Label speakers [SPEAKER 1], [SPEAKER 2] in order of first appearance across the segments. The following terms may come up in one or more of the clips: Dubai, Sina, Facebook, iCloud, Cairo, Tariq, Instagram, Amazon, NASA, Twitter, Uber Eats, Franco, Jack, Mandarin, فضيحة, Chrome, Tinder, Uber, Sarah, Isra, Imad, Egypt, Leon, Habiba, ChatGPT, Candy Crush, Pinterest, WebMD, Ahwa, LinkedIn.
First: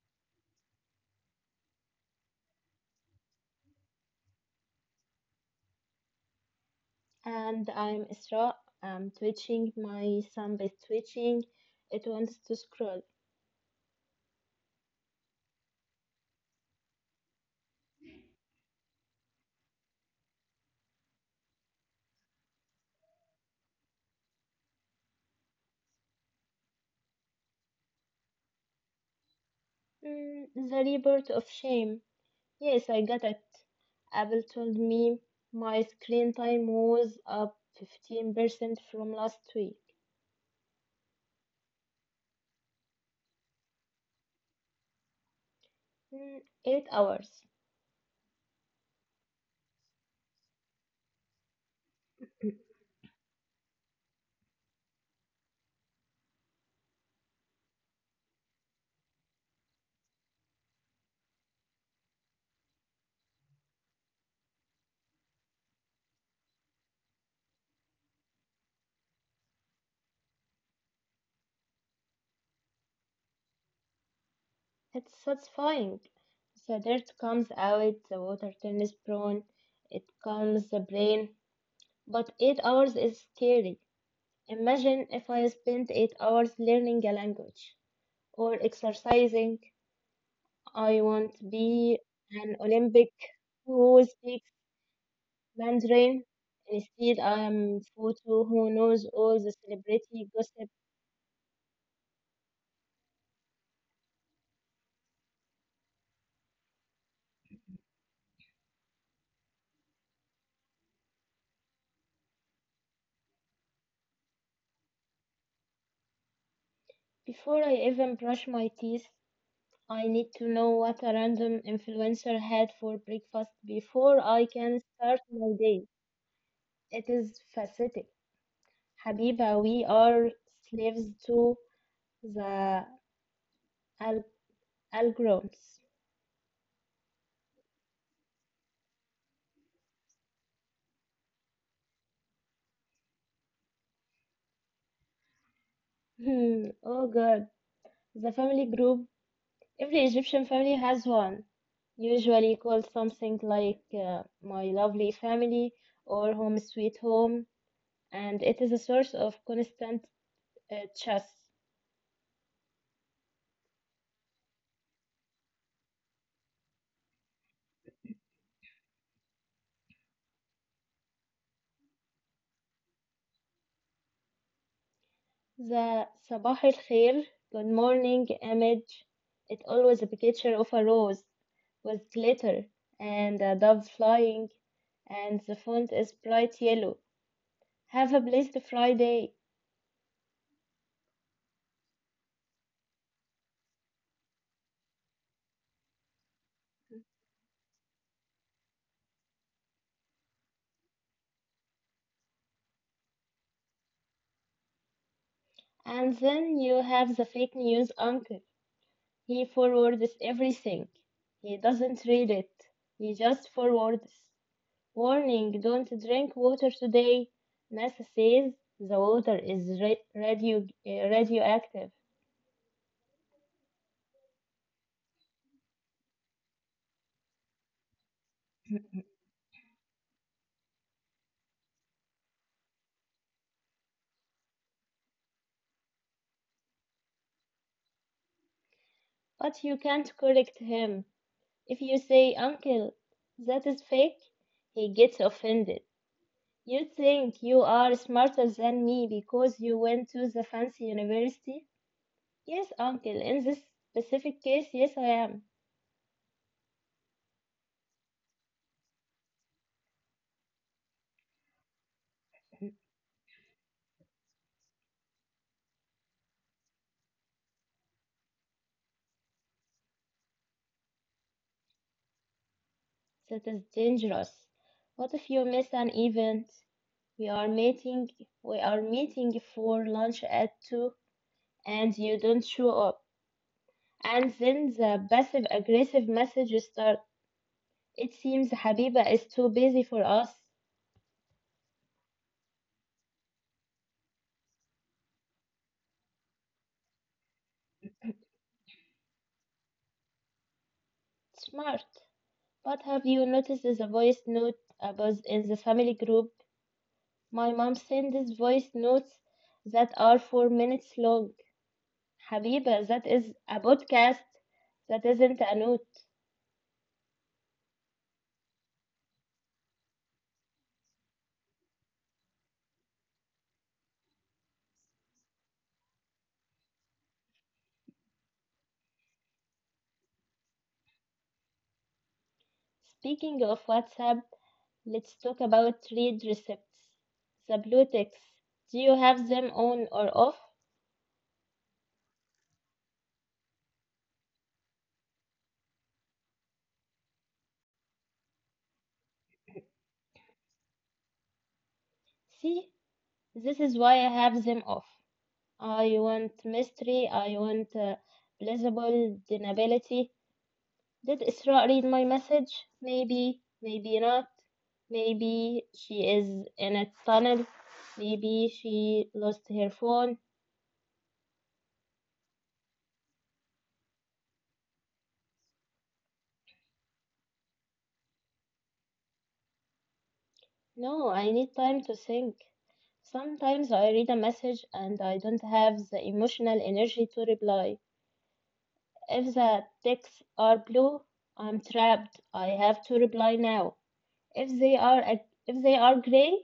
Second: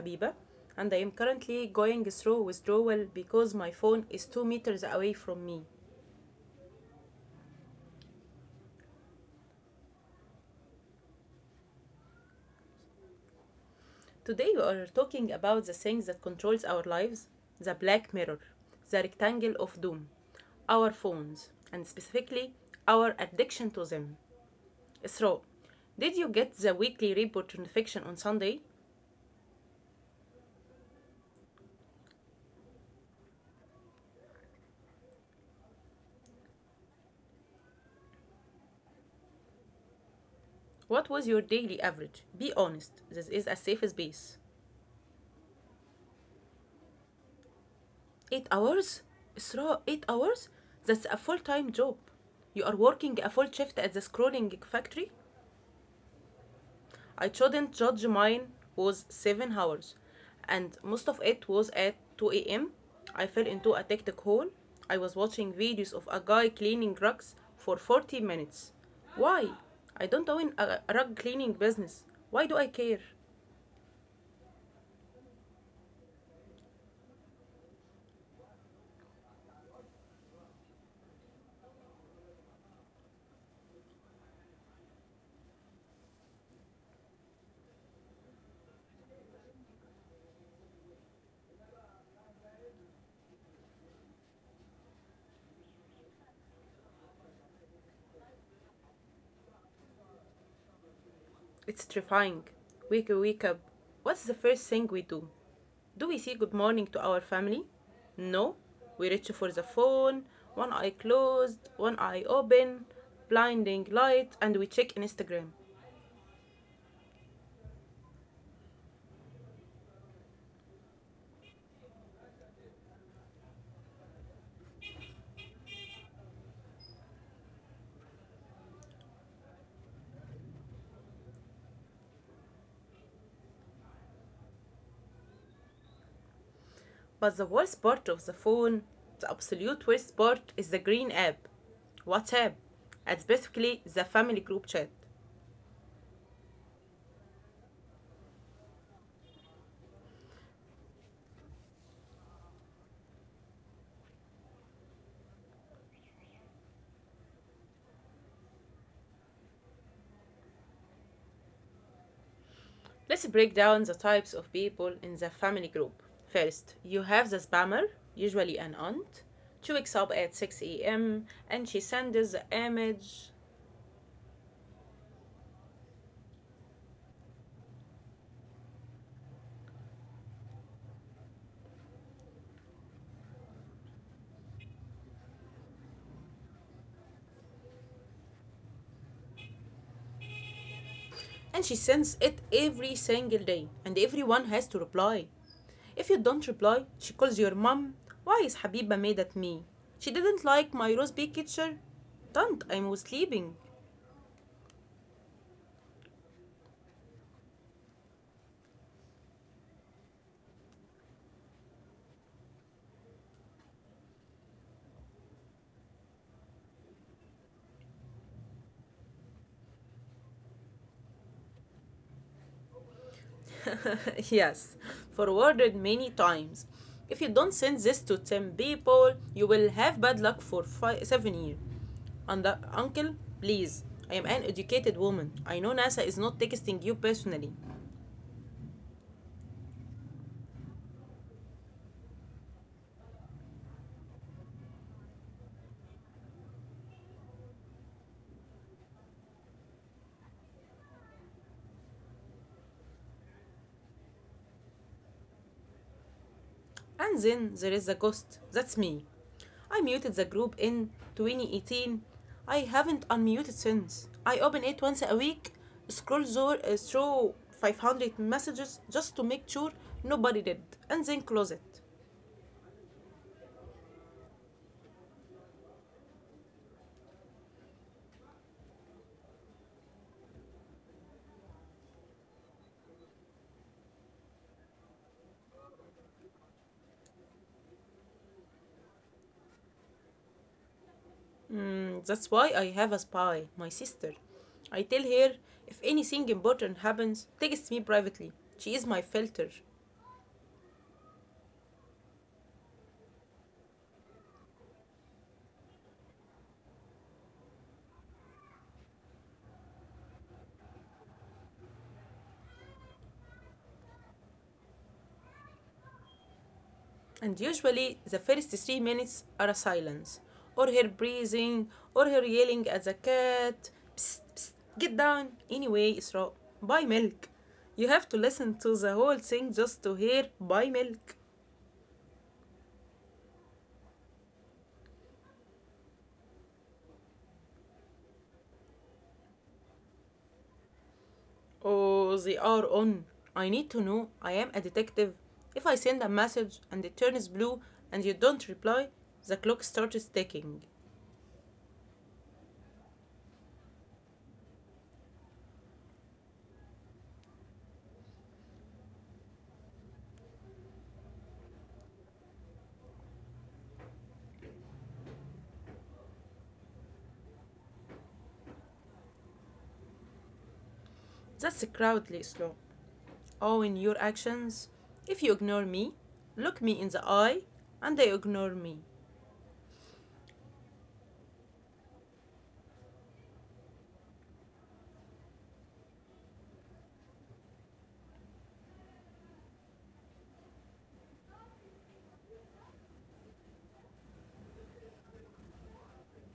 [SPEAKER 1] Habiba, and I am currently going through withdrawal because my phone is 2 meters away from me.
[SPEAKER 2] And I'm Isra. I'm twitching. My thumb is twitching. It wants to scroll.
[SPEAKER 1] Today we are talking about the things that controls our lives, the black mirror, the rectangle of doom, our phones, and specifically our addiction to them. Isra, did you get the weekly report notification on Sunday?
[SPEAKER 2] Mm, the rebirth of shame. Yes, I got it. Apple told me my screen time was up 15% from last week.
[SPEAKER 1] What was your daily average? Be honest, this is a safe space.
[SPEAKER 2] Mm, 8 hours.
[SPEAKER 1] 8 hours? Isra, 8 hours? That's a full time job. You are working a full shift at the scrolling factory? I shouldn't judge, mine was 7 hours, and most of it was at 2 a.m. I fell into a hectic hole. I was watching videos of a guy cleaning rugs for 40 minutes. Why? I don't own a rug cleaning business. Why do I care?
[SPEAKER 2] It's satisfying. The dirt comes out, the water turns brown, it calms the brain. But 8 hours is scary. Imagine if I spent 8 hours learning a language or exercising. I want to be an Olympic who speaks Mandarin. Instead, I am photo who knows all the celebrity gossip.
[SPEAKER 1] It's terrifying. Wake up. What's the first thing we do? Do we say good morning to our family? No. We reach for the phone, one eye closed, one eye open, blinding light, and we check Instagram.
[SPEAKER 2] Before I even brush my teeth, I need to know what a random influencer had for breakfast before I can start my day. It is fascinating. Habiba, we are slaves to the al- algorithms.
[SPEAKER 1] But the worst part of the phone, the absolute worst part, is the green app. WhatsApp. It's basically the family group chat.
[SPEAKER 2] Hmm, oh God. The family group. Every Egyptian family has one, usually called something like My Lovely Family or Home Sweet Home, and it is a source of constant chats.
[SPEAKER 1] Let's break down the types of people in the family group. First, you have the spammer, usually an aunt. She wakes up at 6 a.m. and she sends the image,
[SPEAKER 2] The Sabah al Khair, good morning image, it always a picture of a rose with glitter and a dove flying, and the font is bright yellow. Have a blessed Friday.
[SPEAKER 1] and she sends it every single day, and everyone has to reply. If you don't reply, she calls your mom. Why is Habiba made at me? She didn't like my rose big picture. Don't, I'm sleeping.
[SPEAKER 2] And then you have the fake news uncle. He forwards everything. He doesn't read it. He just forwards. Warning, don't drink water today. NASA says the water is uh, radioactive.
[SPEAKER 1] Yes, forwarded many times. If you don't send this to 10 people, you will have bad luck for five, 7 years. And the uncle, please, I am an educated woman. I know NASA is not texting you personally.
[SPEAKER 2] But you can't correct him. If you say, Uncle, that is fake, he gets offended. You think you are smarter than me because you went to the fancy university? Yes, Uncle, in this specific case, yes, I am.
[SPEAKER 1] And then there is the ghost. That's me. I muted the group in 2018. I haven't unmuted since. I open it once a week, through 500 messages just to make sure nobody did, and then close it.
[SPEAKER 2] That is dangerous. What if you miss an event? We are meeting we are meeting for lunch at 2 and you don't show up. And then the passive aggressive messages start. It seems Habiba is too busy for us.
[SPEAKER 1] Mm, that's why I have a spy, my sister. I tell her if anything important happens, text me privately. She is my filter.
[SPEAKER 2] Smart. But have you noticed the voice note above in the family group? My mom sends voice notes that are 4 minutes long. Habiba, that is a podcast. That isn't a note.
[SPEAKER 1] And usually, the first 3 minutes are a silence, or her breathing, or her yelling at the cat. Psst, psst, get down. Anyway, Isra, buy milk. You have to listen to the whole thing just to hear buy milk.
[SPEAKER 2] Speaking of WhatsApp, let's talk about read receipts. The blue ticks. Do you have them on or off?
[SPEAKER 1] Oh, they are on. I need to know. I am a detective. If I send a message and it turns blue and you don't reply, the clock starts ticking.
[SPEAKER 2] See, this is why I have them off. I want mystery, I want plausible deniability. Did Isra read my message? Maybe, maybe not. Maybe she is in a tunnel. Maybe she lost her phone.
[SPEAKER 1] That's a crowd, Slow. Oh, in your actions. If you ignore me, look me in the eye, and they ignore me.
[SPEAKER 2] No, I need time to think. Sometimes I read a message and I don't have the emotional energy to reply. If the texts are blue, I'm trapped. I have to reply now. If they are if they are gray,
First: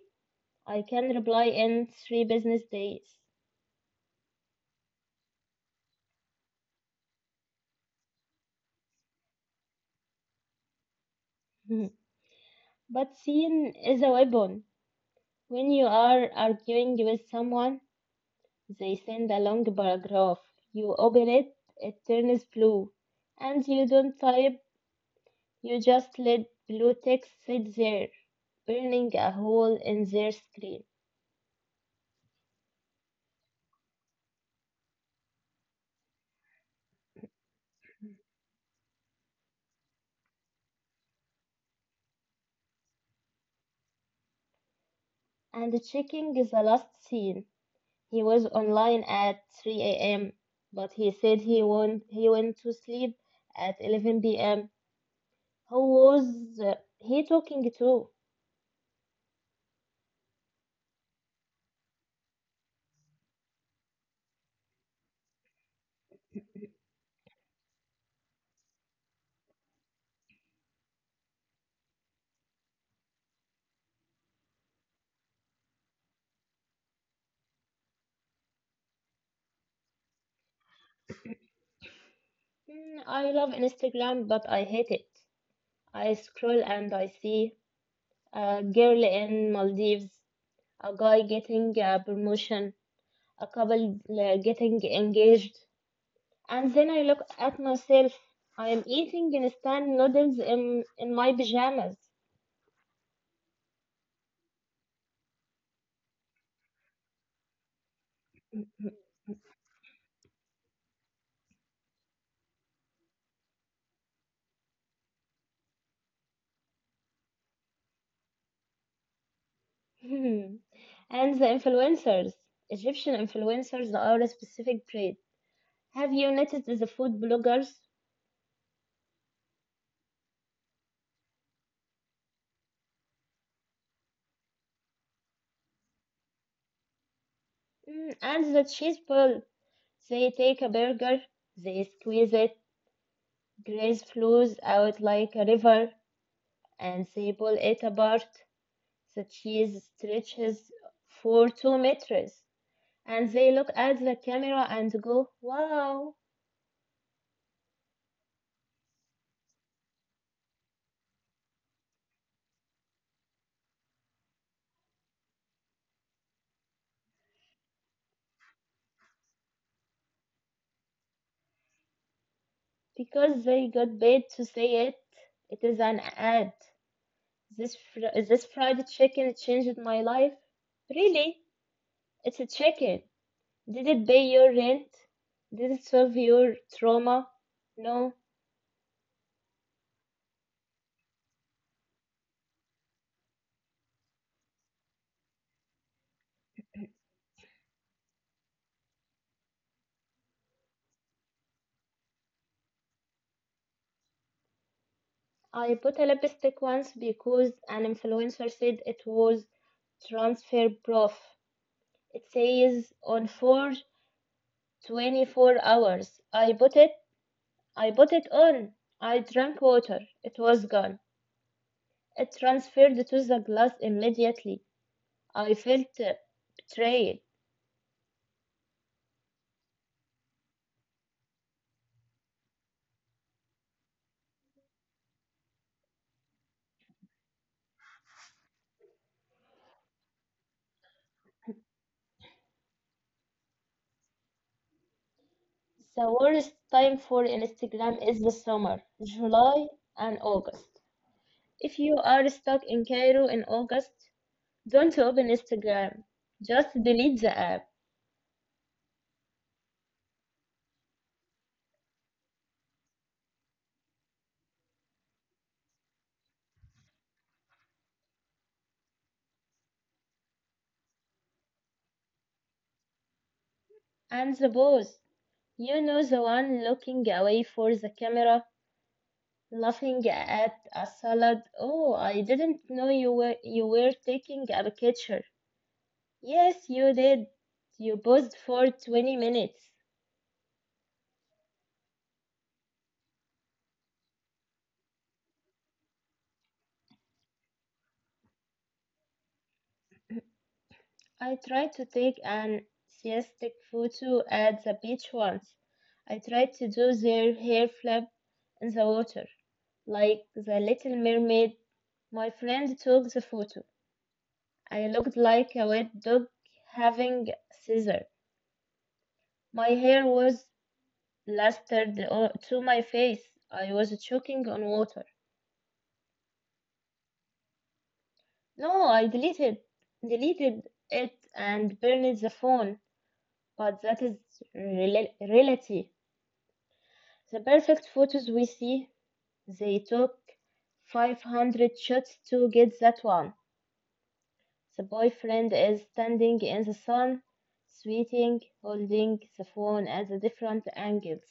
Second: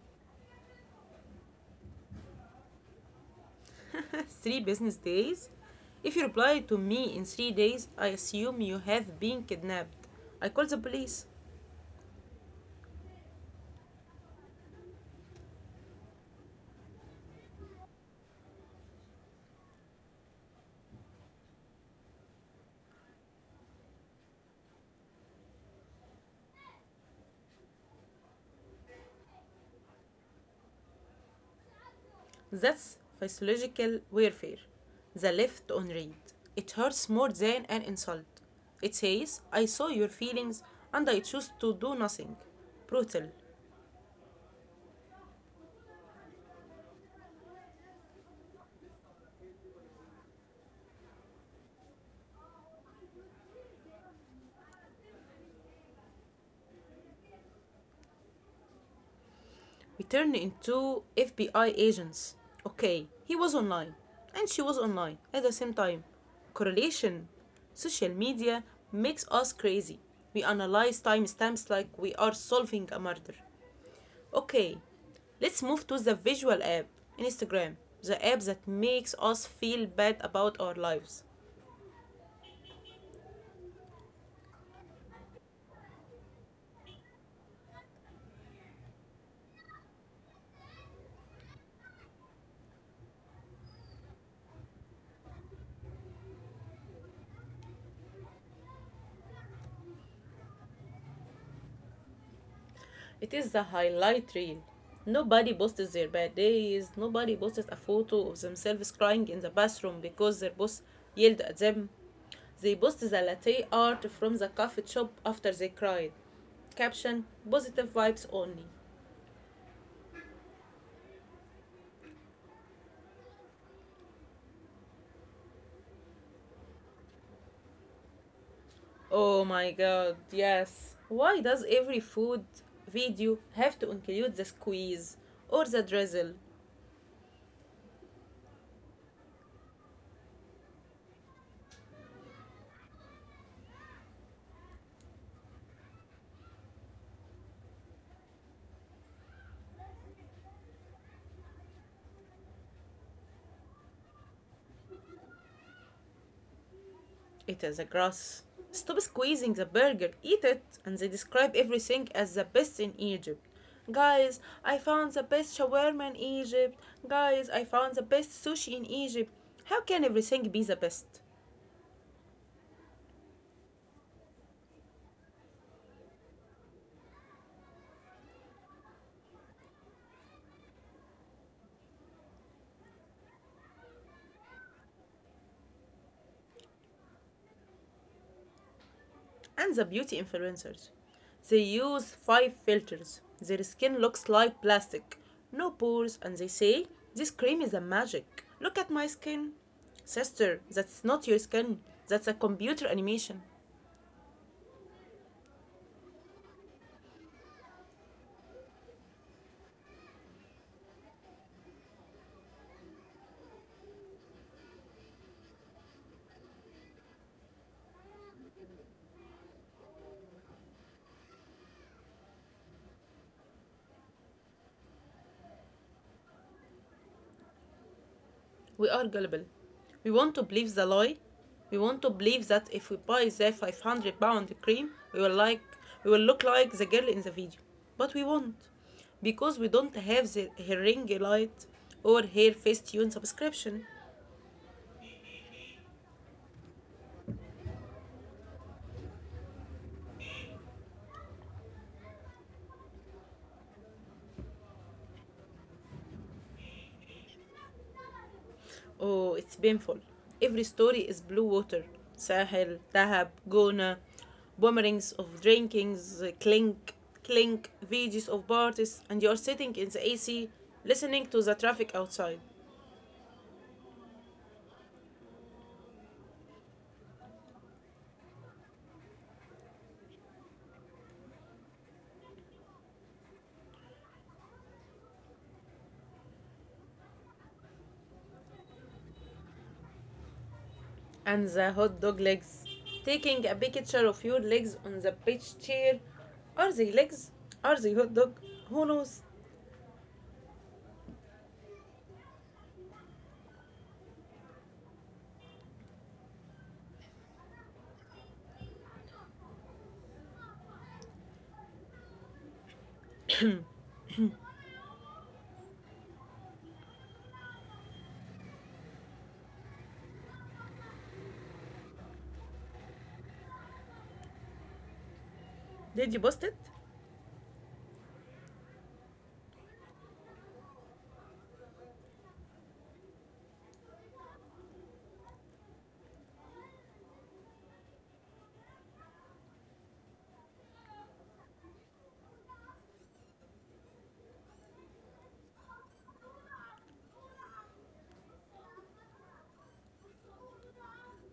[SPEAKER 2] I can reply in three business days.
[SPEAKER 1] Three business days? If you reply to me in 3 days, I assume you have been kidnapped. I call the police.
[SPEAKER 2] Hmm. But seeing is a weapon. When you are arguing with someone, they send a long paragraph. You open it, it turns blue, and you don't type. You just let blue text sit there, burning a hole in their screen.
[SPEAKER 1] That's physiological warfare. The left on read. It hurts more than an insult. It says, I saw your feelings and I chose to do nothing. Brutal.
[SPEAKER 2] And checking the last scene, he was online at 3 a.m., but he said he went to sleep at 11 p.m. Who was he talking to?
[SPEAKER 1] We turn into FBI agents. Okay, he was online and she was online at the same time. Correlation. Social media makes us crazy. We analyze timestamps like we are solving a murder. Okay, let's move to the visual app, Instagram, the app that makes us feel bad about our lives.
[SPEAKER 2] Hmm, I love Instagram, but I hate it. I scroll and I see a girl in Maldives, a guy getting a promotion, a couple getting engaged. And then I look at myself. I am eating instant noodles in my pajamas.
[SPEAKER 1] It is the highlight reel. Nobody posts their bad days, nobody posts a photo of themselves crying in the bathroom because their boss yelled at them. They post the latte art from the coffee shop after they cried. Caption, positive vibes only.
[SPEAKER 2] And the influencers, Egyptian influencers are a specific breed. Have you noticed the food bloggers?
[SPEAKER 1] Oh my god, yes. Why does every food video have to include the squeeze or the drizzle?
[SPEAKER 2] Mm, and the cheese pull. They take a burger, they squeeze it, grease flows out like a river, and they pull it apart. The cheese stretches for 2 meters. And they look at the camera and go, wow.
[SPEAKER 1] It is a gross. Stop squeezing the burger, eat it, and they describe everything as the best in Egypt. Guys, I found the best shawarma in Egypt. Guys, I found the best sushi in Egypt. How can everything be the best?
[SPEAKER 2] Because they got paid to say it. It is an ad. This fried chicken changed my life. Really? It's a chicken. Did it pay your rent? Did it solve your trauma? No.
[SPEAKER 1] And the beauty influencers. They use five filters. Their skin looks like plastic, no pores, and they say, this cream is a magic. Look at my skin. Sister, that's not your skin. That's a computer animation.
[SPEAKER 2] I bought a lipstick once because an influencer said it was transfer proof. It says on for 24 hours. I bought it. I bought it on. I drank water. It was gone. It transferred to the glass immediately. I felt betrayed.
[SPEAKER 1] We are gullible. We want to believe the lie. We want to believe that if we buy the 500 pound cream, we will look like the girl in the video. But we won't, because we don't have the her ring light or her face subscription.
[SPEAKER 2] The worst time for Instagram is the summer, July and August. If you are stuck in Cairo in August, don't open Instagram. Just delete the app
[SPEAKER 1] Oh, it's painful. Every story is blue water. Sahel, Dahab, Gona, boomerangs of drinkings, clink, clink, videos of parties, and you're sitting in the AC listening to the traffic outside.
[SPEAKER 2] and the pose. You know the one looking away for the camera, laughing at a salad. Oh, I didn't know you were taking a picture. Yes, you did. You paused for 20 minutes.
[SPEAKER 1] And the hot dog legs. Taking a picture of your legs on the beach chair. Are they legs? Are they hot dog? Who knows?
[SPEAKER 2] I tried to take an siestic photo at the beach once. I tried to do their hair flip in the water, like the little mermaid. My friend took the photo. I looked like a wet dog having scissor. My hair was plastered to my face. I was choking on water.
[SPEAKER 1] Did you post it?
[SPEAKER 2] No, I deleted it and burned the phone. But that is reality. The perfect photos we see, they took 500 shots to get that one. The boyfriend is standing in the sun, sweating, holding the phone at the different angles.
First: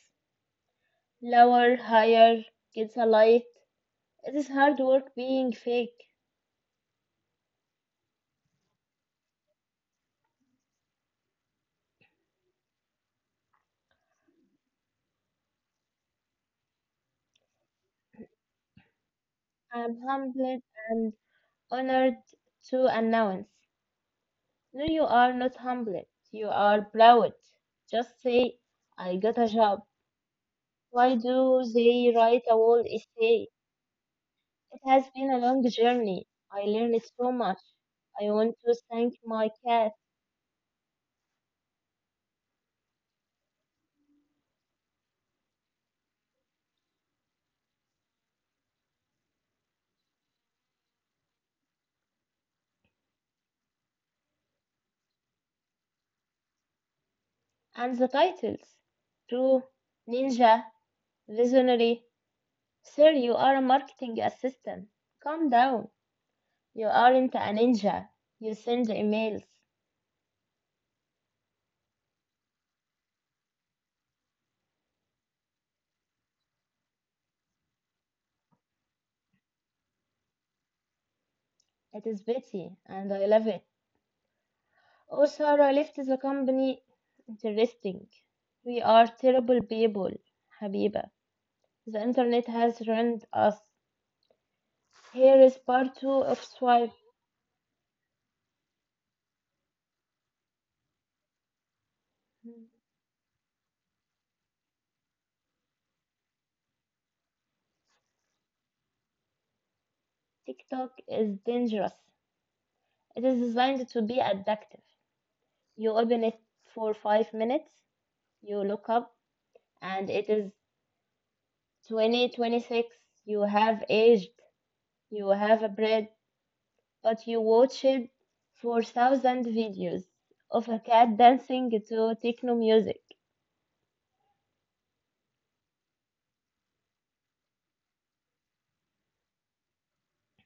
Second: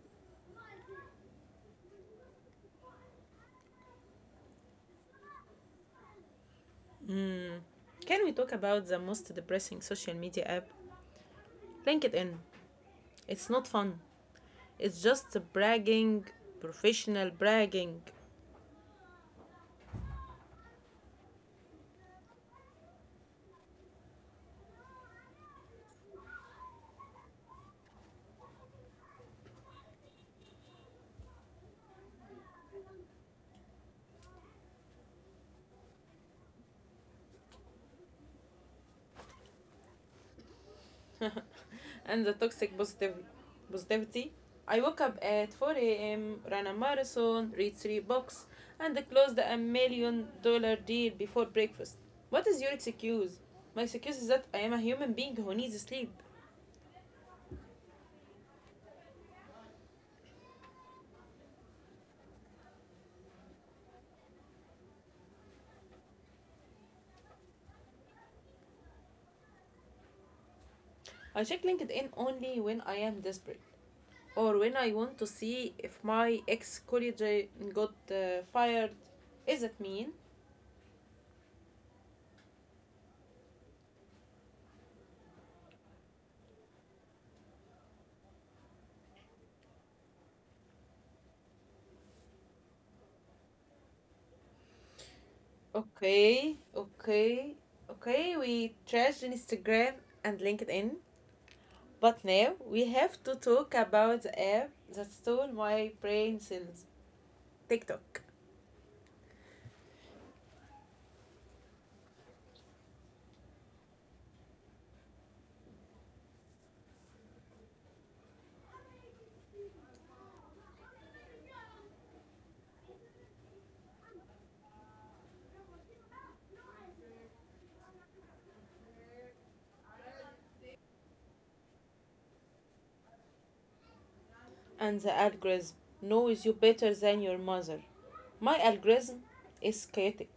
[SPEAKER 2] Lower, higher, gets a light. It is hard work being fake.
[SPEAKER 1] Can we talk about the most depressing social media app? LinkedIn. It's not fun. It's just bragging, professional bragging.
[SPEAKER 2] I am humbled and honored to announce. No, you are not humbled. You are proud. Just say, I got a job. Why do they write a whole essay? It has been a long journey. I learned so much. I want to thank my cat
[SPEAKER 1] And the positivity. I woke up at 4 a.m., ran a marathon, read three books, and closed $1 million deal before breakfast. What is your excuse? My excuse is that I am a human being who needs sleep.
[SPEAKER 2] and the titles. True, ninja, visionary. Sir, you are a marketing assistant. Calm down. You aren't a ninja. You send emails.
[SPEAKER 1] I check LinkedIn only when I am desperate, or when I want to see if my ex colleague got fired. Is that mean?
[SPEAKER 2] It is Betty, and I love it. Oh, Sarah left the company. Interesting. We are terrible people, Habiba. The internet has ruined us. Here is part two of
[SPEAKER 1] Okay,
[SPEAKER 2] Swipe.
[SPEAKER 1] okay, okay. We trashed Instagram and LinkedIn, but now we have to talk about the app that stole my brain cells, TikTok,
[SPEAKER 2] TikTok is dangerous. It is designed to be addictive. You open it for 5 minutes, you look up, and it is 2026. You have aged, you have a bread, but you watched 4,000 videos of a cat dancing to techno music.
[SPEAKER 1] and the algorithm knows you better than your mother. My algorithm is chaotic.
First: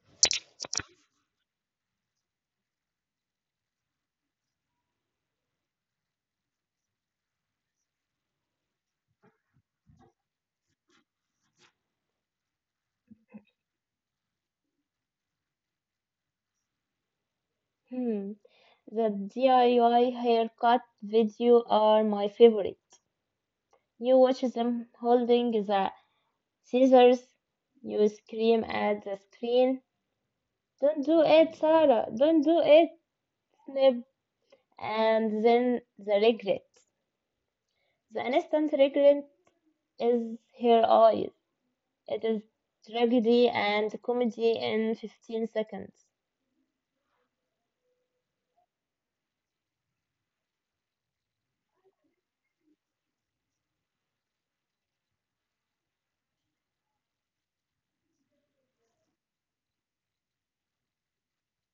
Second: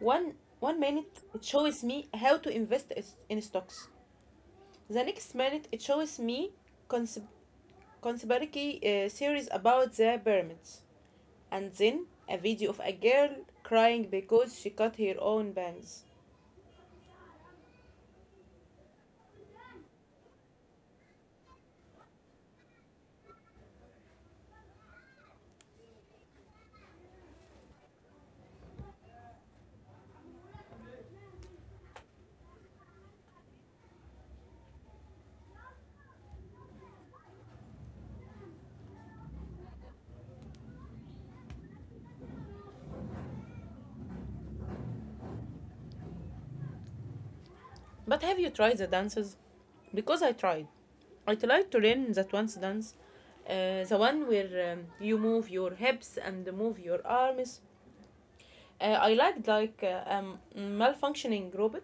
[SPEAKER 1] One one minute it shows me how to in stocks. The next minute it shows me conspiracy theories about the pyramids, and then a video of a girl crying because she cut her own bangs.
[SPEAKER 2] Hmm. The DIY haircut video are my favorite. You watch them holding the scissors. You scream at the screen. Don't do it, Sarah. Don't do it. Snip. And then the regret. The instant regret is her eyes. It is tragedy and comedy in 15 seconds.
[SPEAKER 1] But have you tried the dances? Because I tried. I tried to learn that one dance, the one where you move your hips and move your arms. I liked like malfunctioning robot.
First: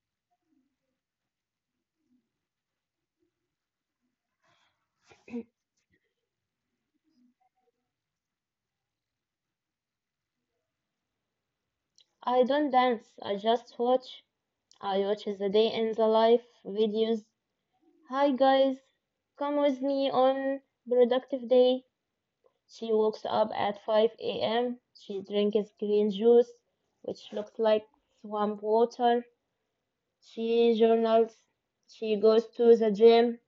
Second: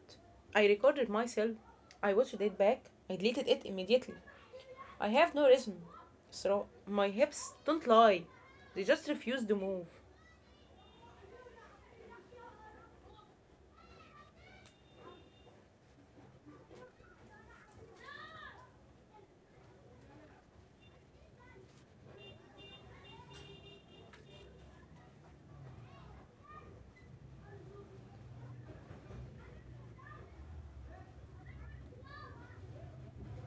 [SPEAKER 1] I recorded myself. I watched it back. I deleted it immediately. I have no rhythm, so my hips don't lie. They just refuse to move.
[SPEAKER 2] I don't dance. I just watch. I watch the day in the life videos. Hi guys, come with me on productive day. She wakes up at 5 a.m. She drinks green juice, which looks like swamp water. She journals. She goes to the gym.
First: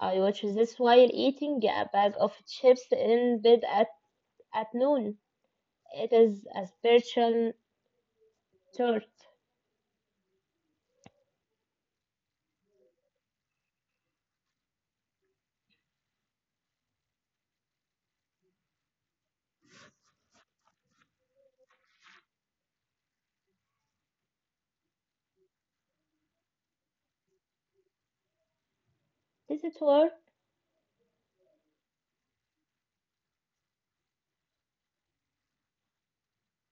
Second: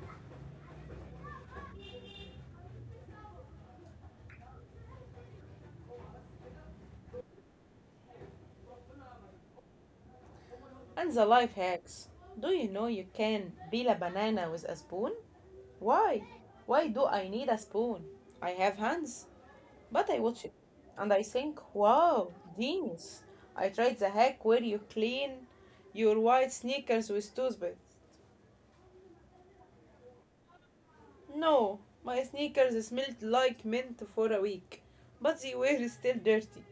[SPEAKER 2] I watch this while eating a bag of chips in bed at noon. It is a spiritual tort.
[SPEAKER 1] And the life hacks. Do you know you can peel a banana with a spoon? Why? Why do I need a spoon? I have hands. But I watch it and I think, wow, genius. I tried the hack where you clean your white sneakers with toothpaste.
[SPEAKER 2] Does it work?
[SPEAKER 1] No, my sneakers smelled like mint for a week, but they were still dirty.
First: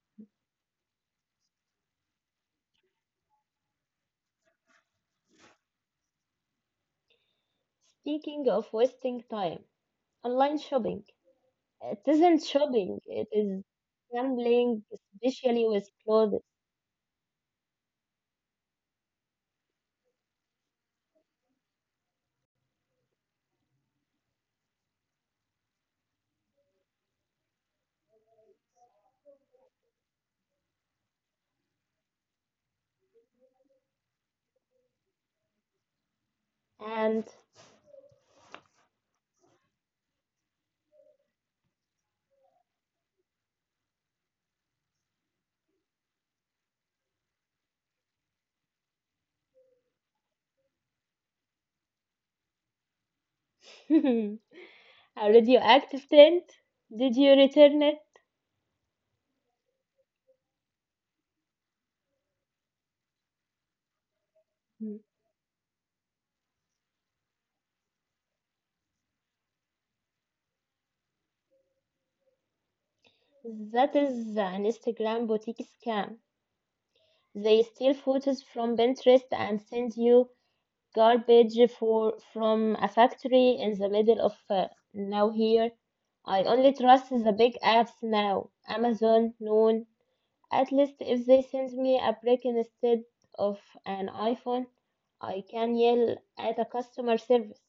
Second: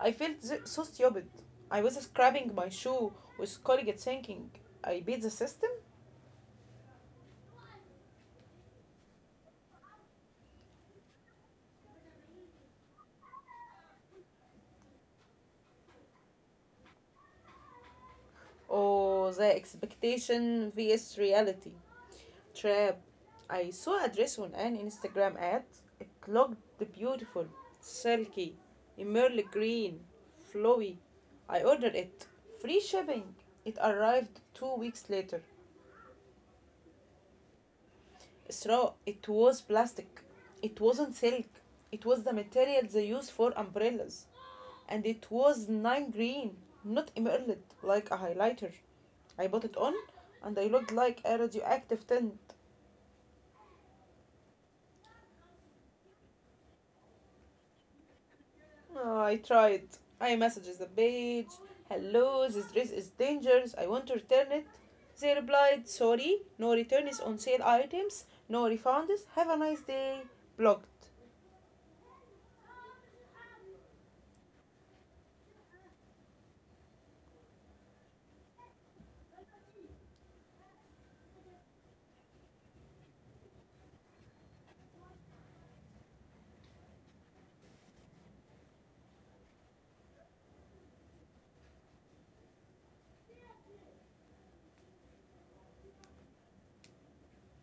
[SPEAKER 1] I felt so stupid. I was scrubbing my shoe with Colgate thinking, I beat the system?
[SPEAKER 2] Speaking of wasting time, online shopping. It isn't shopping, it is gambling, especially with clothes.
[SPEAKER 1] Or the expectation vs reality trap. I saw a dress on an Instagram ad. It looked beautiful, silky, emerald green, flowy. I ordered it. Free shipping. It arrived 2 weeks later.
[SPEAKER 2] And
[SPEAKER 1] Straw. It was plastic. It wasn't silk. It was the material they use for umbrellas. And it was nine green, not emerald, like a highlighter. I put it on and I looked like a radioactive tint.
[SPEAKER 2] a radioactive tent? Did you return it?
[SPEAKER 1] Ah, I tried. I messaged the page. Hello, this dress is dangerous. I want to return it.
[SPEAKER 2] Mm.
[SPEAKER 1] They replied, sorry, no return is on sale items, no refunds. Have a nice day. Blocked.
[SPEAKER 2] That is an Instagram boutique scam. They steal photos from Pinterest and send you garbage for from a factory in the middle of nowhere. I only trust the big apps now. Amazon, Noon. At least if they send me a brick instead of an iPhone, I can yell at a customer service.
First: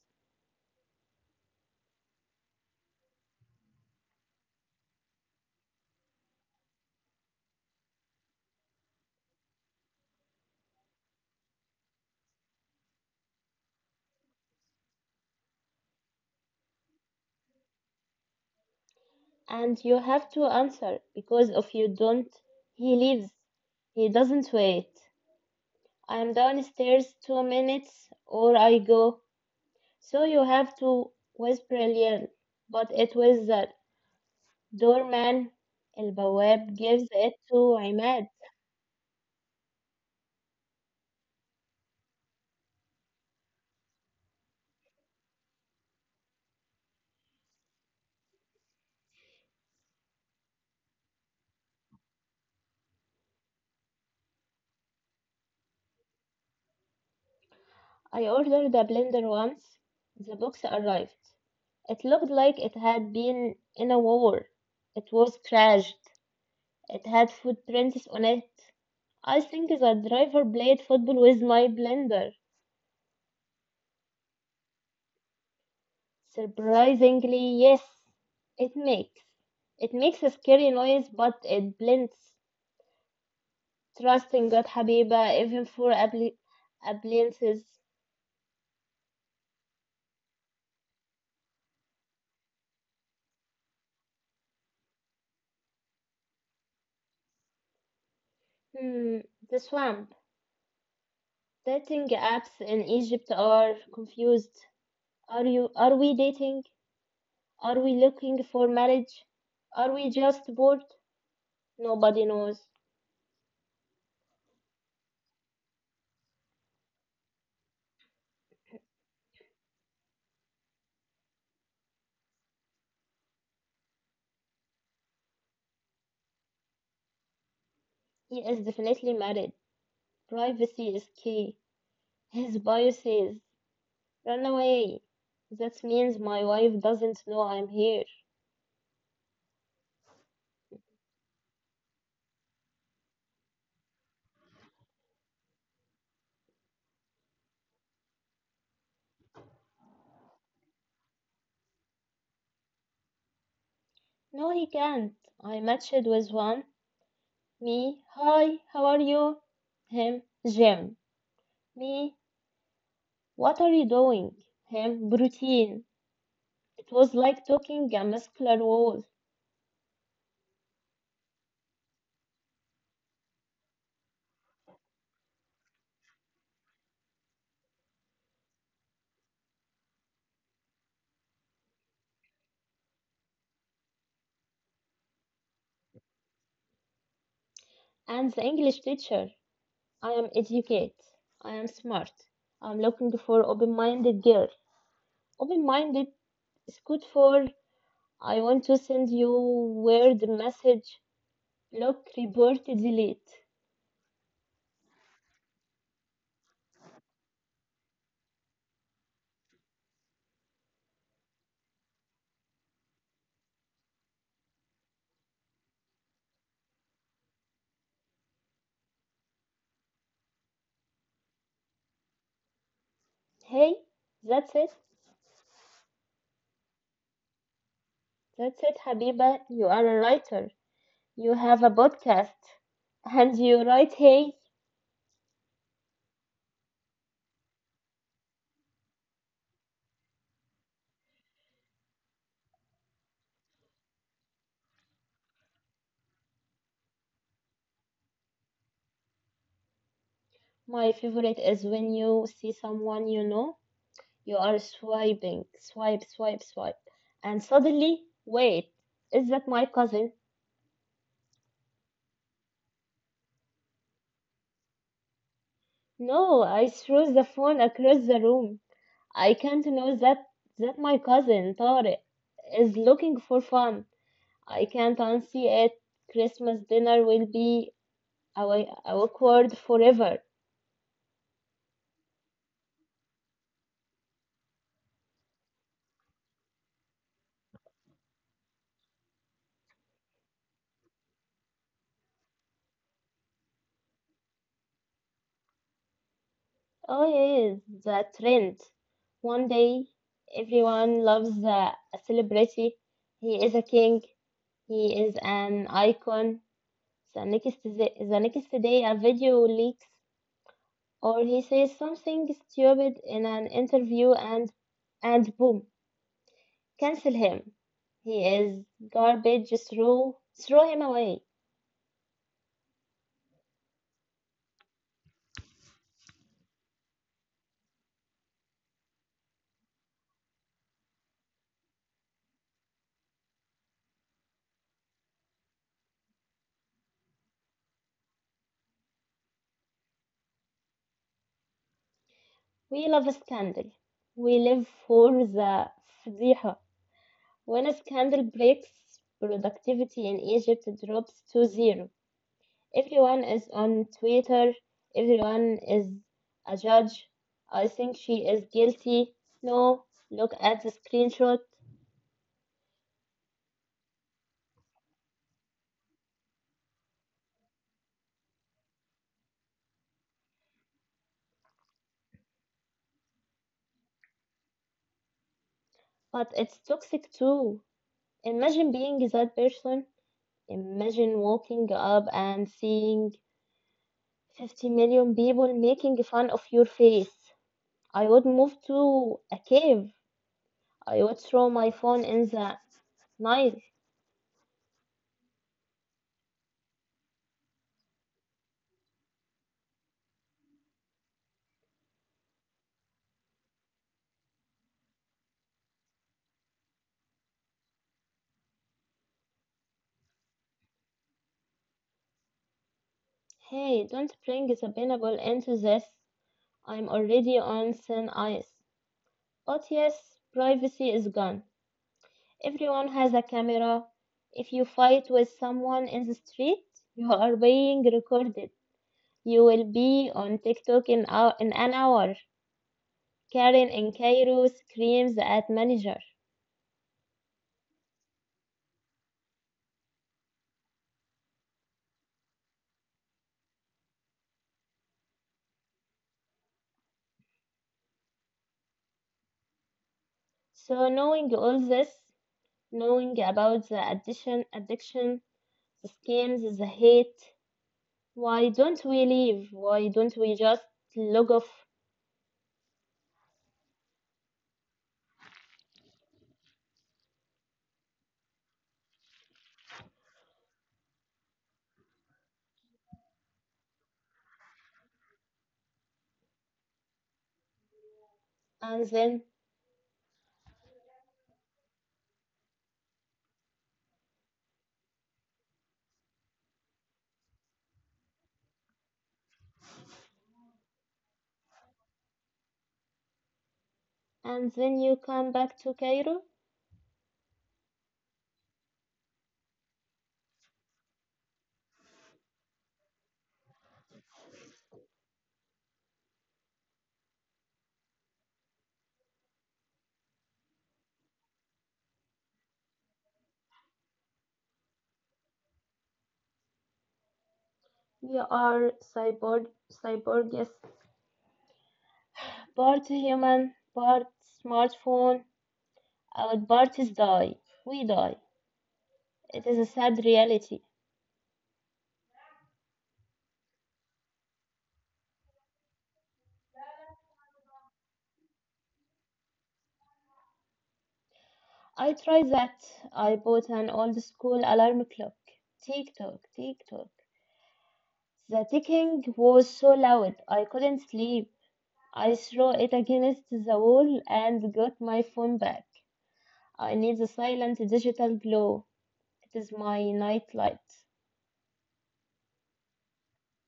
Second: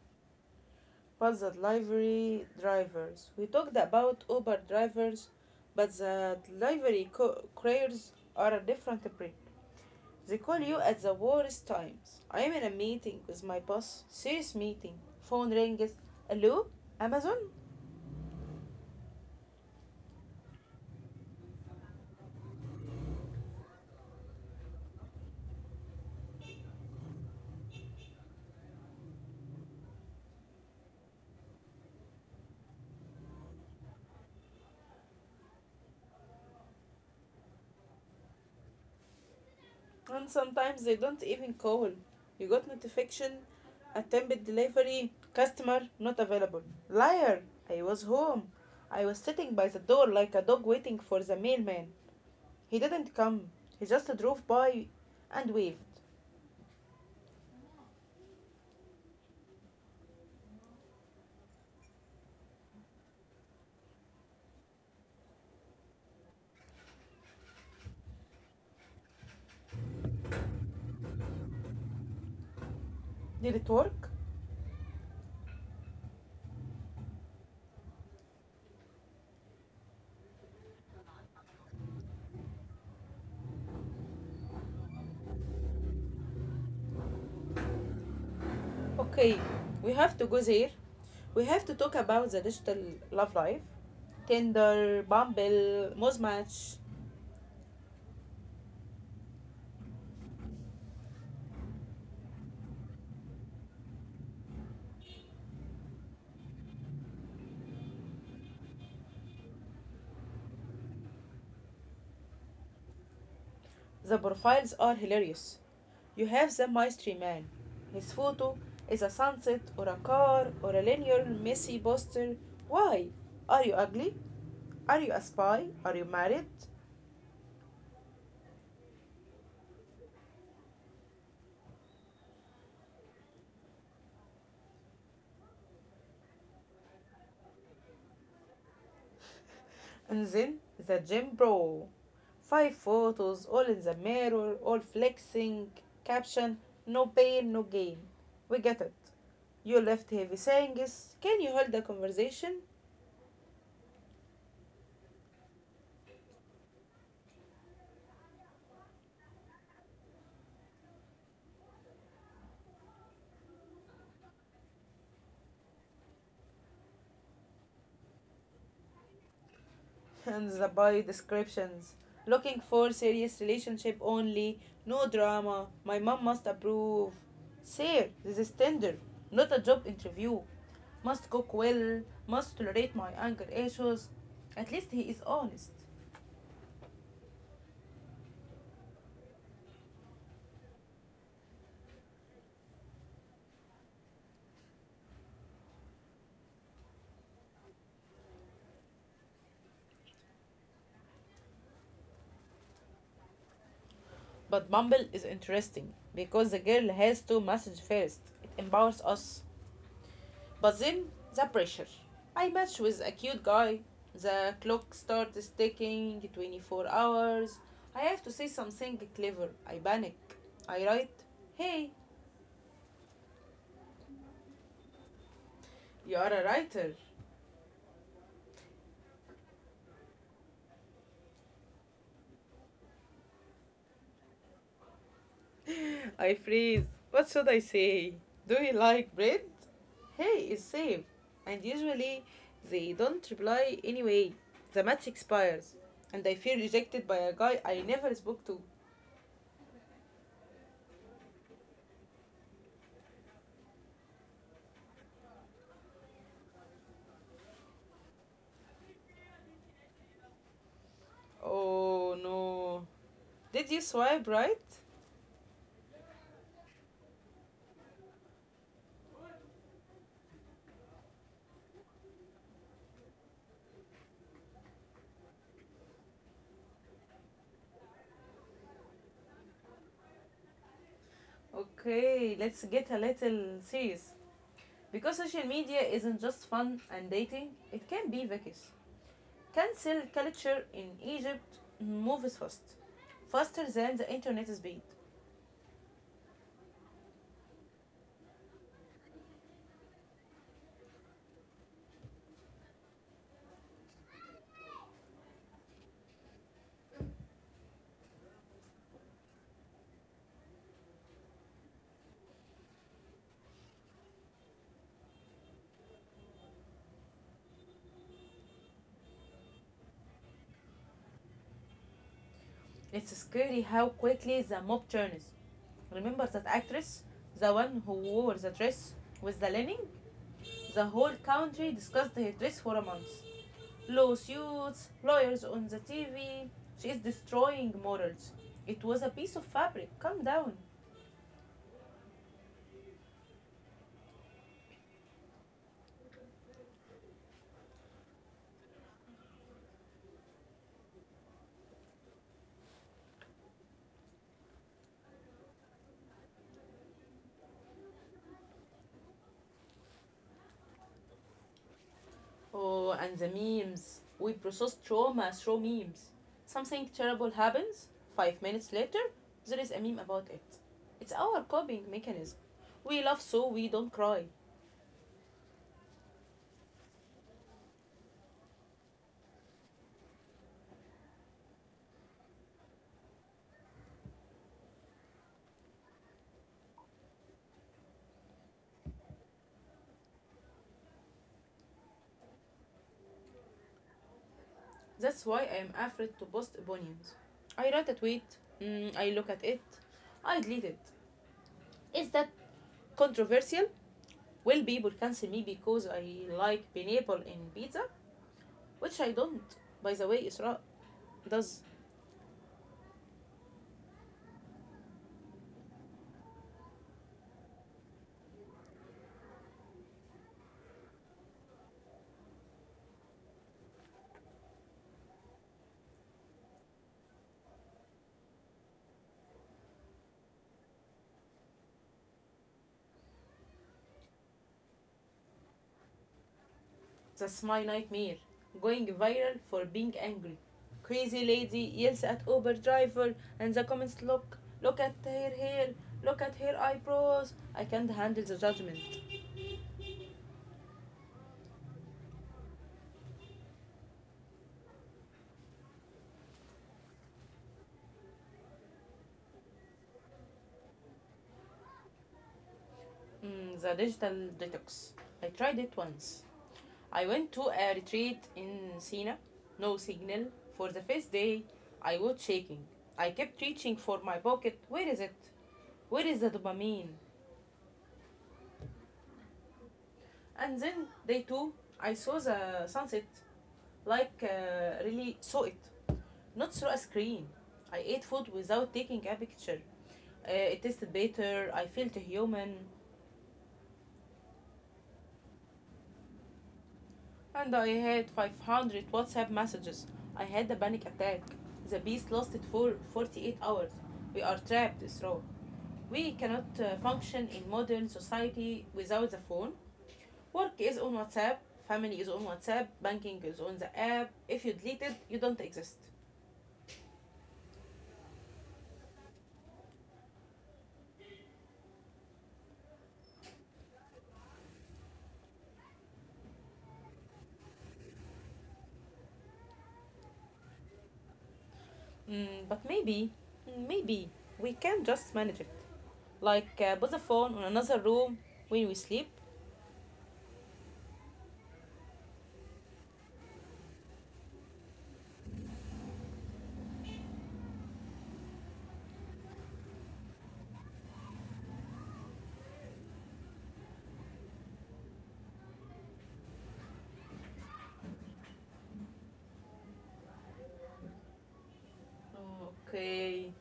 [SPEAKER 1] What's the delivery drivers? We talked about Uber drivers, but the couriers are a different breed. They call you at the worst times. I am in a meeting with my boss, serious meeting. Phone rings. Hello, Amazon?
[SPEAKER 2] And you have to answer because if you don't, he leaves. He doesn't wait. I'm downstairs 2 minutes or I go. So you have to whisper Leon, but it was the doorman. البواب gives it to Imad.
[SPEAKER 1] And sometimes they don't even call. You got notification, attempted delivery, customer not available. Liar! I was home. I was sitting by the door like a dog waiting for the mailman. He didn't come. He just drove by and waved.
[SPEAKER 2] I ordered a blender once. The box arrived. It looked like it had been in a war. It was crashed. It had footprints on it. I think that driver played football with my blender.
[SPEAKER 1] Did it work?
[SPEAKER 2] Surprisingly, yes, it makes. It makes a scary noise, but it blends. Trust in God, Habiba, even for appliances.
[SPEAKER 1] Okay, we have to go there. We have to talk about the digital love life. Tinder, Bumble, Mozmatch.
[SPEAKER 2] Hmm, the swamp. Dating apps in Egypt are confused. Are you? Are we dating? Are we looking for marriage? Are we just bored? Nobody knows.
[SPEAKER 1] The profiles are hilarious. You have the mystery man. His photo is a sunset or a car or a linear messy poster. Why? Are you ugly? Are you a spy? Are you married?
[SPEAKER 2] He is definitely married. Privacy is key. His bio says run away. That means my wife doesn't know I'm here.
[SPEAKER 1] And then the gym bro. Five photos, all in the mirror, all flexing. Caption, no pain, no gain. We get it. You left heavy sayings. Can you hold the conversation?
[SPEAKER 2] No, he can't. I matched with one. Me, hi, how are you? Him, Jim. Me, what are you doing? Him, routine. It was like talking a muscular wall.
[SPEAKER 1] And the bio descriptions. Looking for serious relationship only. No drama. My mom must approve. Sir, this is Tinder, not a job interview. Must cook well, must tolerate my anger issues. At least he is honest.
[SPEAKER 2] And the English teacher. I am educated. I am smart. I'm looking for open-minded girl. Open-minded is good for I want to send you weird message. Look, report, delete.
[SPEAKER 1] But Bumble is interesting because the girl has to message first. It empowers us. But then the pressure. I match with a cute guy. The clock starts ticking, 24 hours. I have to say something clever. I panic. I write, hey,
[SPEAKER 2] Hey, that's it.
[SPEAKER 1] you are a writer.
[SPEAKER 2] That's it, Habiba. You are a writer. You have a podcast. And you write, hey,
[SPEAKER 1] I freeze. What should I say? Do you like bread? Hey, it's safe. And usually they don't reply anyway. The match expires. And I feel rejected by a guy I never spoke to.
[SPEAKER 2] my favorite is when you see someone you know, you are swiping, swipe, swipe, swipe. And suddenly, wait, is that my cousin?
[SPEAKER 1] Oh no. Did you swipe right?
[SPEAKER 2] No, I threw the phone across the room. I can't know that my cousin, Tariq, is looking for fun. I can't unsee it. Christmas dinner will be awkward forever.
[SPEAKER 1] Okay, let's get a little serious. Because social media isn't just fun and dating, it can be vicious. Cancel culture in Egypt moves fast, faster than the internet speed.
[SPEAKER 2] Oh yes, the trend. One day, everyone loves the a celebrity. He is a king. He is an icon. The next day, a video leaks, or he says something stupid in an interview, and boom, cancel him. He is garbage. Throw him away.
[SPEAKER 1] It's scary how quickly the mob turns. Remember that actress? The one who wore the dress with the linen? The whole country discussed her dress for a month. Lawsuits, lawyers on the TV. She is destroying morals. It was a piece of fabric. Calm down.
[SPEAKER 2] We love a scandal. We live for the فضيحة. When a scandal breaks, productivity in Egypt drops to zero. Everyone is on Twitter, everyone is a judge. I think she is guilty. No, look at the screenshot.
[SPEAKER 1] Oh, and the memes. We process trauma through memes. Something terrible happens. 5 minutes later, there is a meme about it. It's our coping mechanism. We laugh so we don't cry.
[SPEAKER 2] But it's toxic too. Imagine being that person. Imagine waking up and seeing 50 million people making fun of your face. I would move to a cave. I would throw my phone in the night.
[SPEAKER 1] That's why I am afraid to post opinions. I write a tweet, I look at it, I delete it. Is that controversial? Will people cancel me because I like pineapple in pizza? Which I don't. By the way, Isra does.
[SPEAKER 2] Hey, don't bring Sabinable into this. I'm already on thin ice. But yes, privacy is gone. Everyone has a camera. If you fight with someone in the street, you are being recorded. You will be on TikTok in, in an hour. Karen in Cairo screams at manager.
[SPEAKER 1] That's my nightmare. Going viral for being angry. Crazy lady yells at Uber driver, and the comments look, look at her hair, look at her eyebrows. I can't handle the judgment.
[SPEAKER 2] So knowing all this, knowing about the addiction, the scams, the hate, why don't we leave? Why don't we just log off
[SPEAKER 1] The digital detox. I tried it once. I went to a retreat in Sina, no signal. For the first day, I was shaking. I kept reaching for my pocket. Where is it? Where is the dopamine?
[SPEAKER 2] and then
[SPEAKER 1] And then day two, I saw the sunset, like really saw it, not through a screen. I ate food without taking a picture. It tasted better. I felt human.
[SPEAKER 2] and then you come back to Cairo?
[SPEAKER 1] And I had 500 WhatsApp messages. I had a panic attack. The beast lasted for 48 hours. We are trapped, Isra. We cannot function in modern society without the phone. Work is on WhatsApp, family is on WhatsApp, banking is on the app. If you delete it, you don't exist.
[SPEAKER 2] We are cyborgs, part human, part smartphone. Our parties die. We die. It is a sad reality.
[SPEAKER 1] But maybe we can just manage it. Like put the phone on another room when we sleep.
[SPEAKER 2] I tried that. I bought an old school alarm clock. Tick tock, tick tock. The ticking was so loud I couldn't sleep. I threw it against the wall and got my phone back. I need the silent digital glow. It is my night light.
[SPEAKER 1] Okay.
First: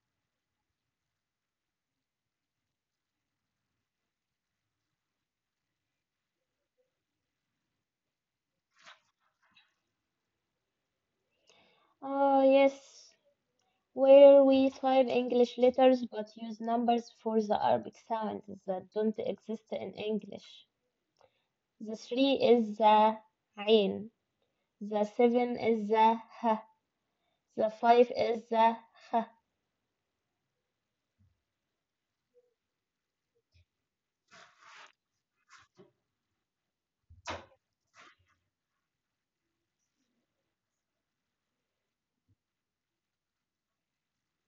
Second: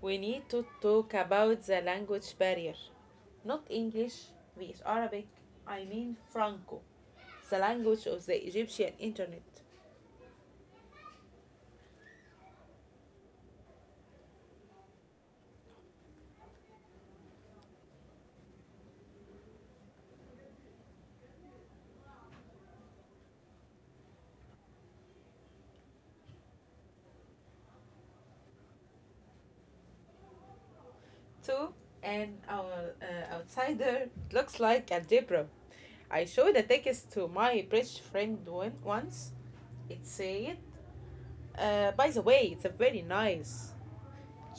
[SPEAKER 1] We need to talk about the language barrier. Not English, with Arabic, I mean Franco, the language of the Egyptian internet.
[SPEAKER 2] Ah, yes, where we type English letters but use numbers for the Arabic sounds that don't exist in English. The three is the ain, the seven is the ha, the five is the ha.
[SPEAKER 1] To an outsider, it looks like algebra. I showed a text to my British friend once. It said, by the way, it's a very nice.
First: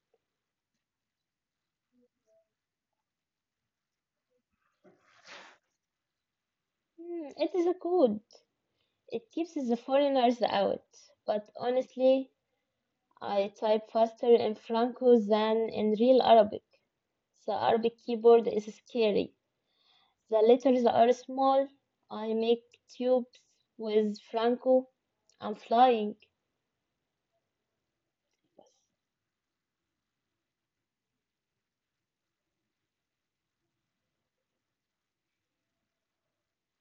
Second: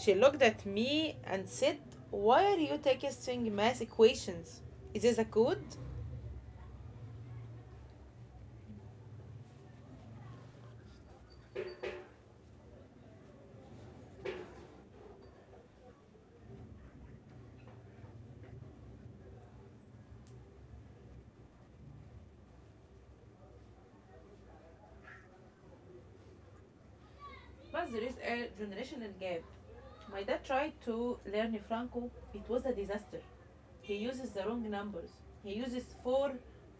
[SPEAKER 1] She looked at me and said, why are you texting math equations? Is this a code?
[SPEAKER 2] Hmm, it is a code. It keeps the foreigners out, but honestly, I type faster in Franco than in real Arabic. The Arabic keyboard is scary. The letters are small. I make tubes with Franco. I'm flying.
[SPEAKER 1] Plus, there is a generational gap. My dad tried to learn Franco. It was a disaster. He uses the wrong numbers. He uses four,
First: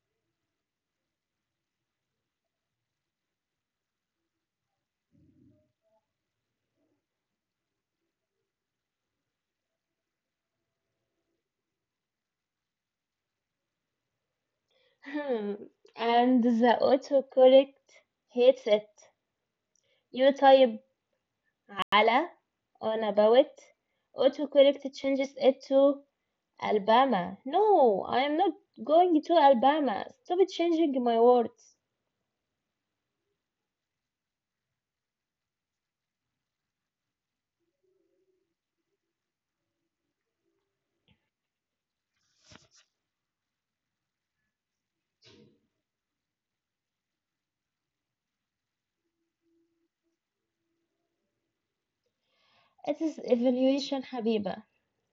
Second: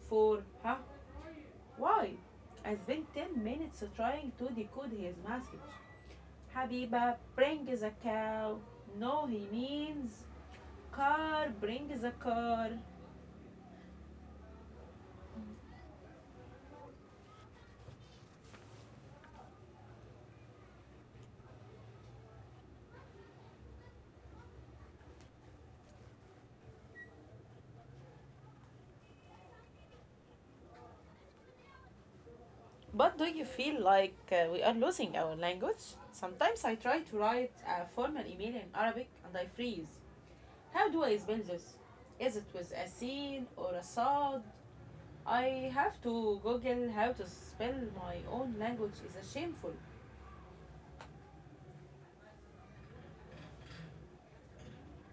[SPEAKER 1] four, huh? Why? I spent 10 minutes trying to decode his message. Habiba, bring the cow. No, he means car, bring the car.
[SPEAKER 2] And the autocorrect hates it. You type "Ala" on about. It. Autocorrect changes it to Alabama. No, I am not going to Alabama. Stop changing my words.
[SPEAKER 1] But do you feel like we are losing our language? Sometimes I try to write a formal email in Arabic and I freeze. How do I spell this? Is it with a sin or a sad? I have to Google how to spell my own language is a shameful.
[SPEAKER 2] It is evaluation, Habiba.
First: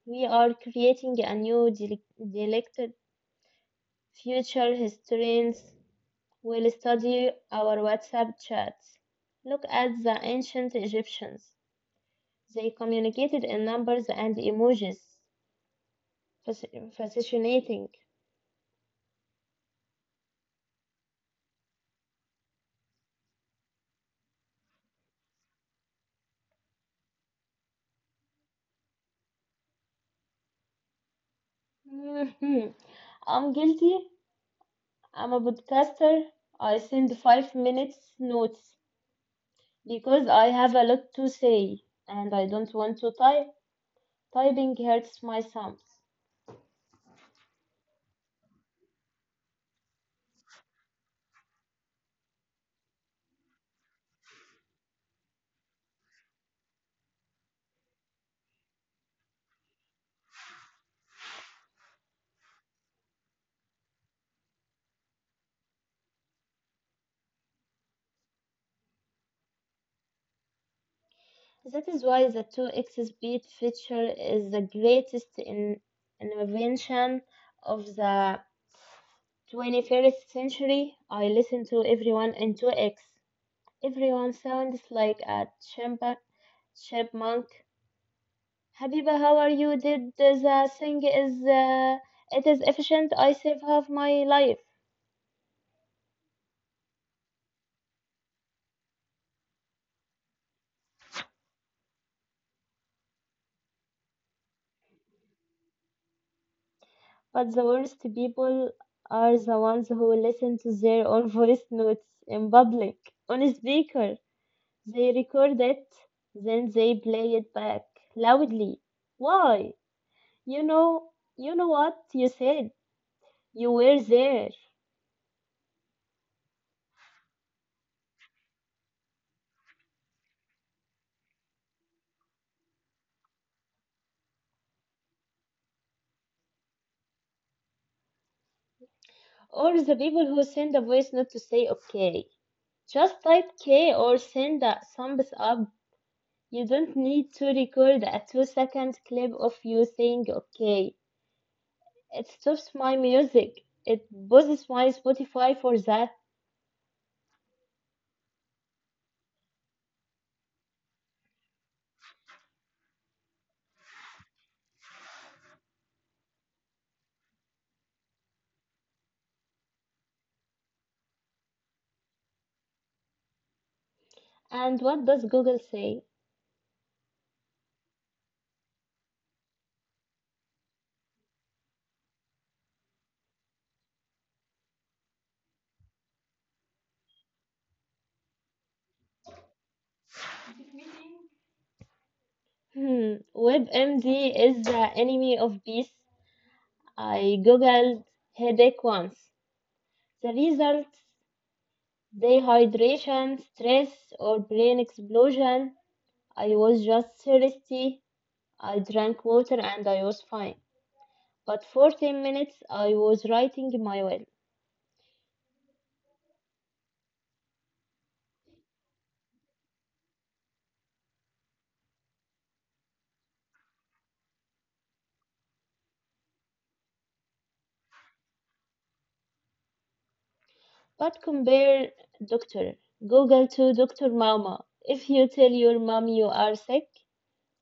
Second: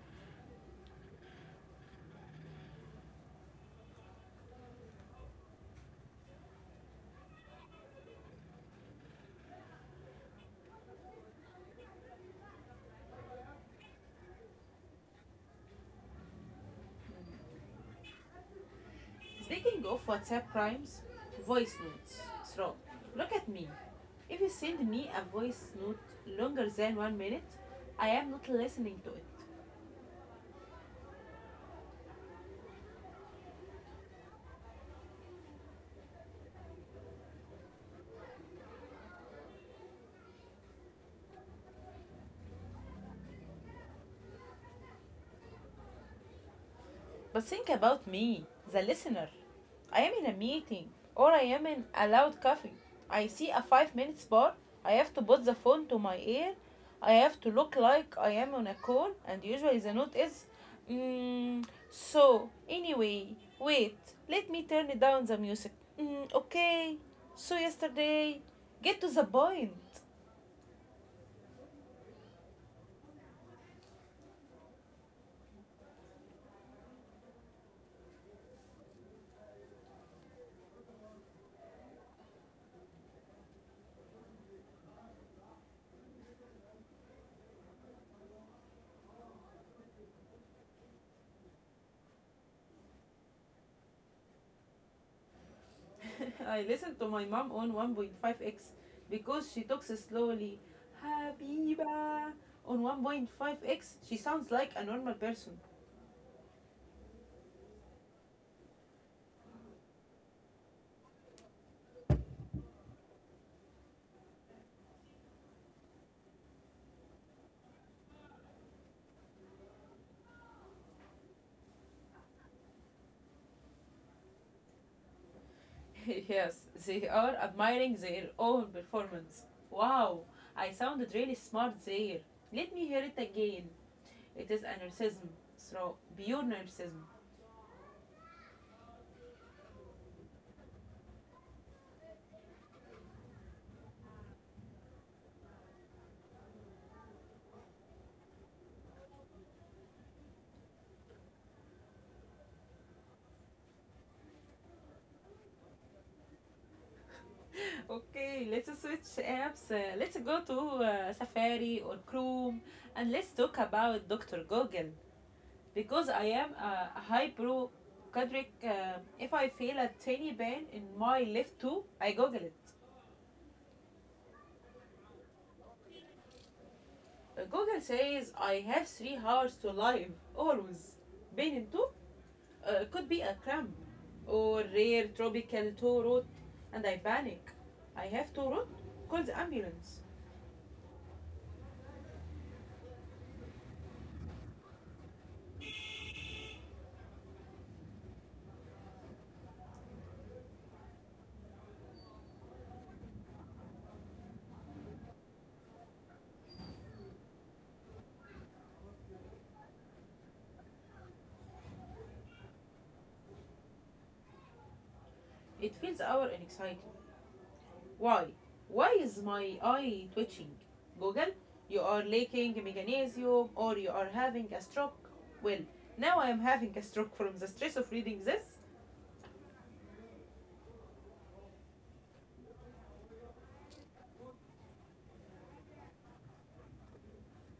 [SPEAKER 2] We are creating a new dialected future historians will study our WhatsApp chats. Look at the ancient Egyptians. They communicated in numbers and emojis. Fascinating.
[SPEAKER 1] Speaking of WhatsApp crimes, voice notes. Throw. Look at me. If you send me a voice note longer than 1 minute, I am not listening to it.
[SPEAKER 2] Mhm. I'm guilty. I'm a podcaster. I send 5 minute notes because I have a lot to say and I don't want to type. Typing hurts my thumbs.
[SPEAKER 1] But think about me, the listener. I am in a meeting or I am in a loud cafe. I see a 5 minutes bar. I have to put the phone to my ear. I have to look like I am on a call, and usually the note is, mm, so anyway, wait, let me turn down the music. Okay, so yesterday, get to the point.
[SPEAKER 2] That is why the 2x speed feature is the greatest in invention of the 21st century. I listen to everyone in 2x. Everyone sounds like a chipmunk. Habiba, how are you? Did the thing is it is efficient. I save half my life.
[SPEAKER 1] I listen to my mom on 1.5x because she talks slowly. Habiba! On 1.5x, she sounds like a normal person.
[SPEAKER 2] But the worst people are the ones who listen to their own voice notes in public on a speaker. They record it, then they play it back loudly. Why? You know, you know what you said. You were there.
[SPEAKER 1] Yes, they are admiring their own performance. Wow, I sounded really smart there. Let me hear it again. It is a narcissism, so pure narcissism.
[SPEAKER 2] Or the people who send a voice note to say okay. Just type K or send a thumbs up. You don't need to record a 2 second clip of you saying okay. It stops my music. It pauses my Spotify for that.
[SPEAKER 1] Okay, let's switch apps. Let's go to Safari or Chrome, and let's talk about Dr. Google. Because I am a hyper if I feel a tiny pain in my left toe, I Google it.
[SPEAKER 2] And what does Google say?
[SPEAKER 1] Google says I have 3 hours to live, always. Pain in toe? Could be a cramp or rare tropical toe rot, and I panic. I have toe rot? Call the ambulance.
[SPEAKER 2] Hmm, WebMD is the enemy of peace. I googled headache once. The results dehydration, stress, or brain explosion. I was just thirsty. I drank water and I was fine. But for 10 minutes, I was writing my will.
[SPEAKER 1] It feels our anxiety. Why? Why is my eye twitching? Google, you are lacking magnesium or you are having a stroke. Well, now I am having a stroke from the stress of reading this.
[SPEAKER 2] But compare Dr. Google to Dr. Mama. If you tell your mom you are sick,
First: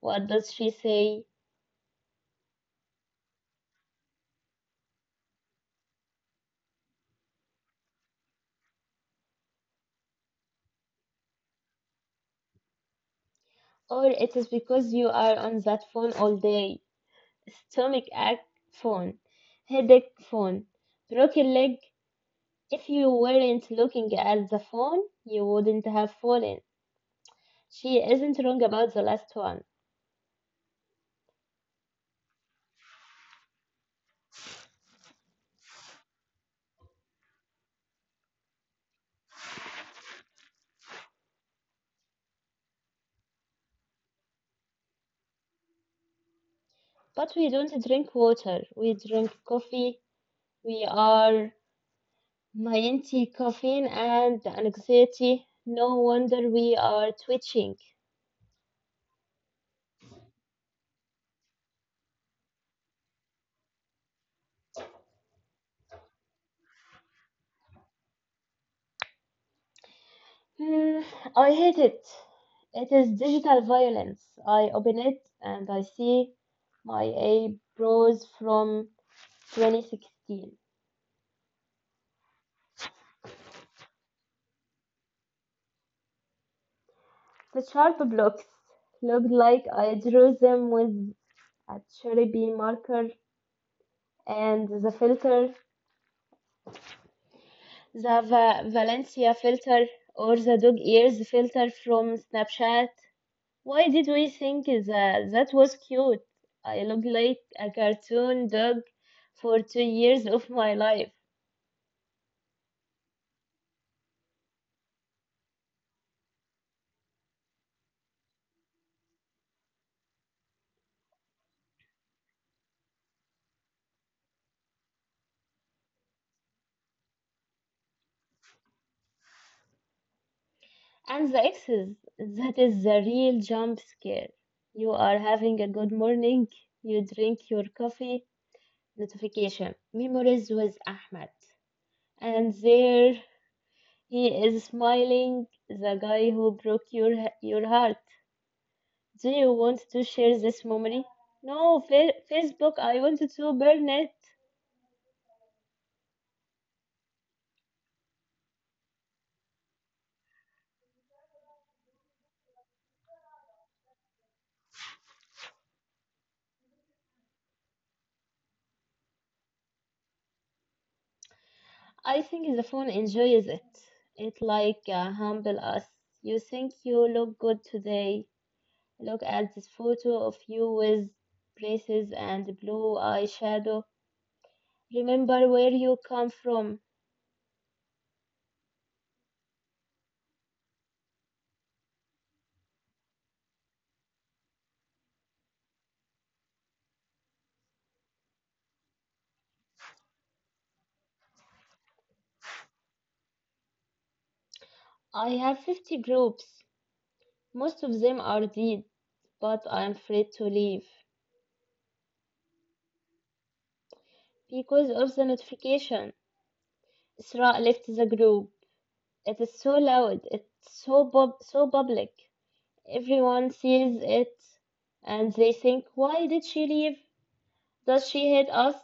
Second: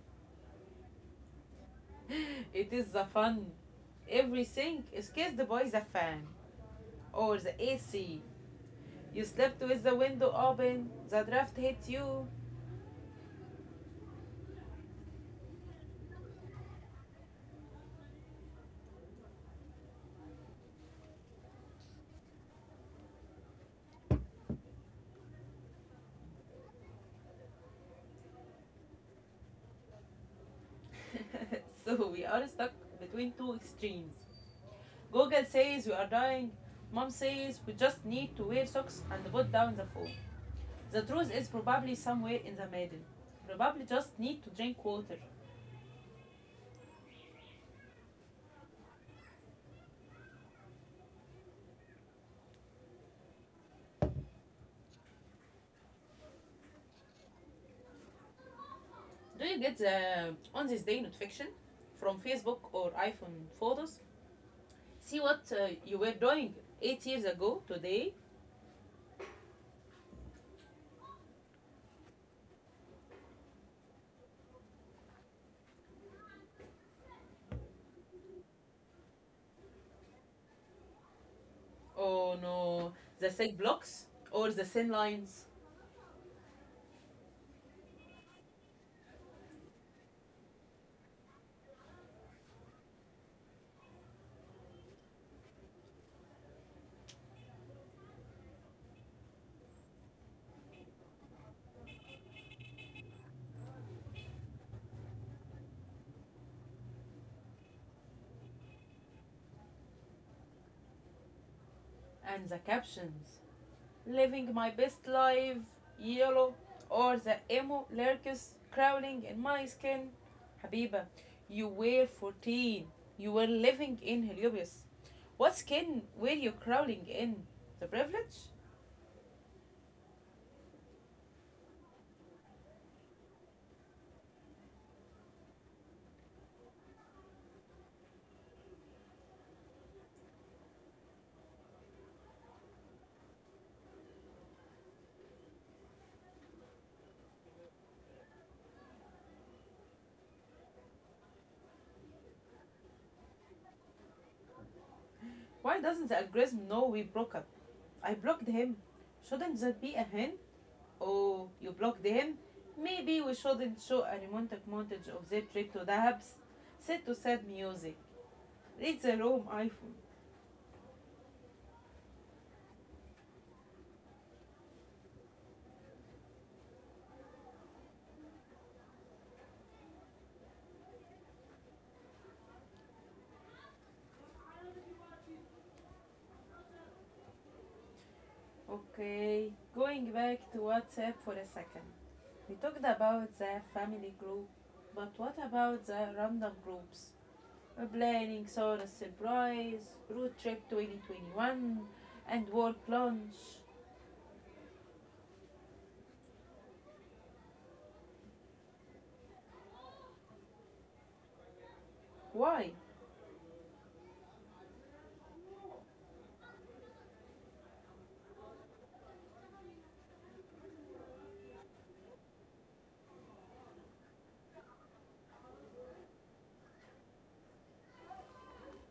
[SPEAKER 2] what does she say?
[SPEAKER 1] It is the fun. Everything is kissed by the fan or the AC. You slept with the window open, the draft hit you.
[SPEAKER 2] Or it is because you are on that phone all day. Stomach ache phone, headache phone, broken leg. If you weren't looking at the phone, you wouldn't have fallen. She isn't wrong about the last one.
[SPEAKER 1] So we are stuck between two extremes. Google says we are dying. Mom says we just need to wear socks and put down the phone. The truth is probably somewhere in the middle. Probably just need to drink water.
[SPEAKER 2] But we don't drink water, we drink coffee. We are anti caffeine and anxiety. No wonder we are twitching.
[SPEAKER 1] Do you get the on this day notification from Facebook or iPhone photos? See what you were doing 8 years ago today.
[SPEAKER 2] Hmm, I hate it. It is digital violence. I open it and I see my eyebrows from 2016.
[SPEAKER 1] Oh no, the sick blocks or the sin lines,
[SPEAKER 2] The sharp blocks looked like I drew them with a Sharpie marker and the filter, the Valencia filter or the dog ears filter from Snapchat. Why did we think that was cute? I looked like a cartoon dog for 2 years of my life.
[SPEAKER 1] and the captions. Living my best life, yellow, or the emo lurkers crawling in my skin. Habiba, you were 14. You were living in Heliobis. What skin were you crawling in? The privilege?
[SPEAKER 2] And the exes, that is the real jump scare. You are having a good morning, you drink your coffee, notification. Memories with Ahmed. And there he is smiling, the guy who broke your heart. Do you want to share this memory? No, Facebook, I wanted to burn it.
[SPEAKER 1] Why doesn't the algorithm know we broke up? I blocked him. Shouldn't that be a hint? Oh, you blocked him? Maybe we shouldn't show a romantic montage of their trip to the Habs. Set to sad music. Read the room, iPhone.
[SPEAKER 2] I think the phone enjoys it. It humble us. You think you look good today. Look at this photo of you with braces and blue eyeshadow. Remember where you come from.
[SPEAKER 1] Okay, going back to WhatsApp for a second. We talked about the family group, but what about the random groups? We're planning Sora's surprise, road trip 2021, and work lunch.
[SPEAKER 2] I have 50 groups. Most of them are dead, but I'm afraid to leave
[SPEAKER 1] Why?
[SPEAKER 2] because of the notification. Isra left the group. It is so loud. It's so so public. Everyone sees it, and they think, why did she leave? Does she hate us?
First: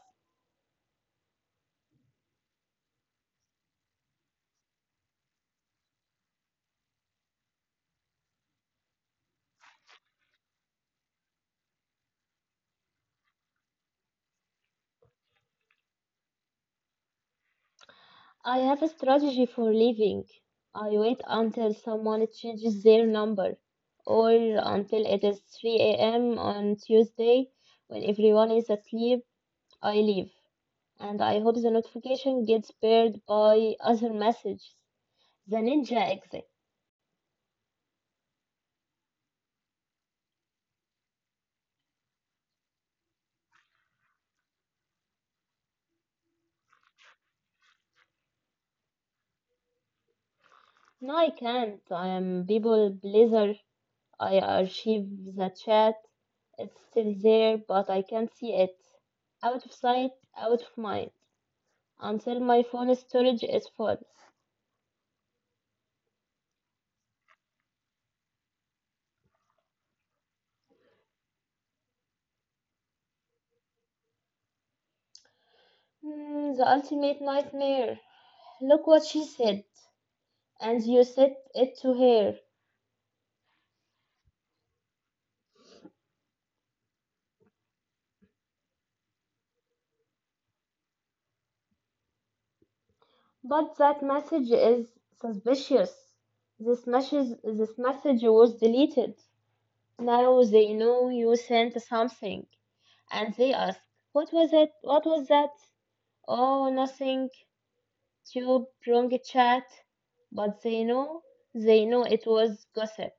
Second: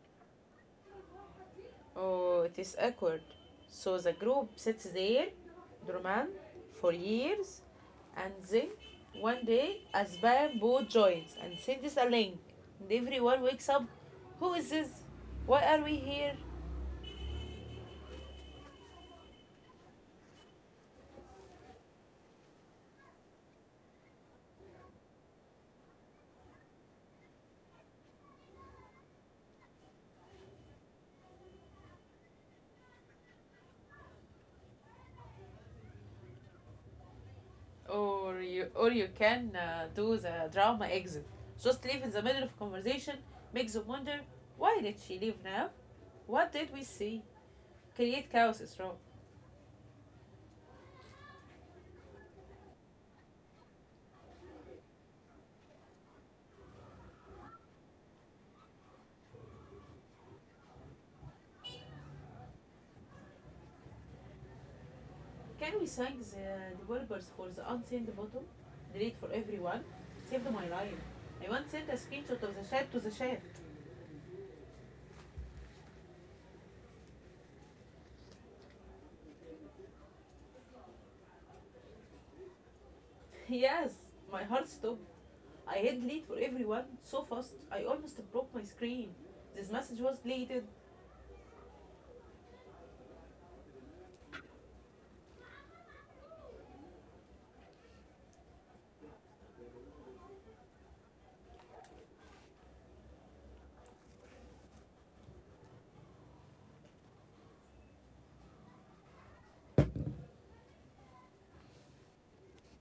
[SPEAKER 1] Oh, it is awkward. So the group sits there, Roman, for years, and then one day Azban Bo joins and sends a link, and everyone wakes up. Who is this? Why are we here?
[SPEAKER 2] I have a strategy for leaving. I wait until someone changes their number, or until it is 3 a.m. on Tuesday when everyone is asleep. I leave. And I hope the notification gets paired by other messages. The ninja exit.
[SPEAKER 1] Or you can do the drama exit. Just leave in the middle of conversation, make them wonder, why did she leave now? What did we see? Create chaos is wrong.
[SPEAKER 2] No, I can't. I am people pleaser. I archive the chat. It's still there, but I can't see it. Out of sight, out of mind. Until my phone storage is full.
[SPEAKER 1] Can we thank the developers for the unseen bottom? Delete for everyone. Saved my life. I once sent a screenshot of the chat to the chat.
[SPEAKER 2] Hmm, the ultimate nightmare. Look what she said, and you said it to her.
[SPEAKER 1] Yes, my heart stopped. I hit delete for everyone so fast I almost broke my screen. This message was deleted.
[SPEAKER 2] But that message is suspicious. This message was deleted. Now they know you sent something, and they ask, what was it? What was that? Oh, nothing. Tube, wrong chat. But they know it was gossip.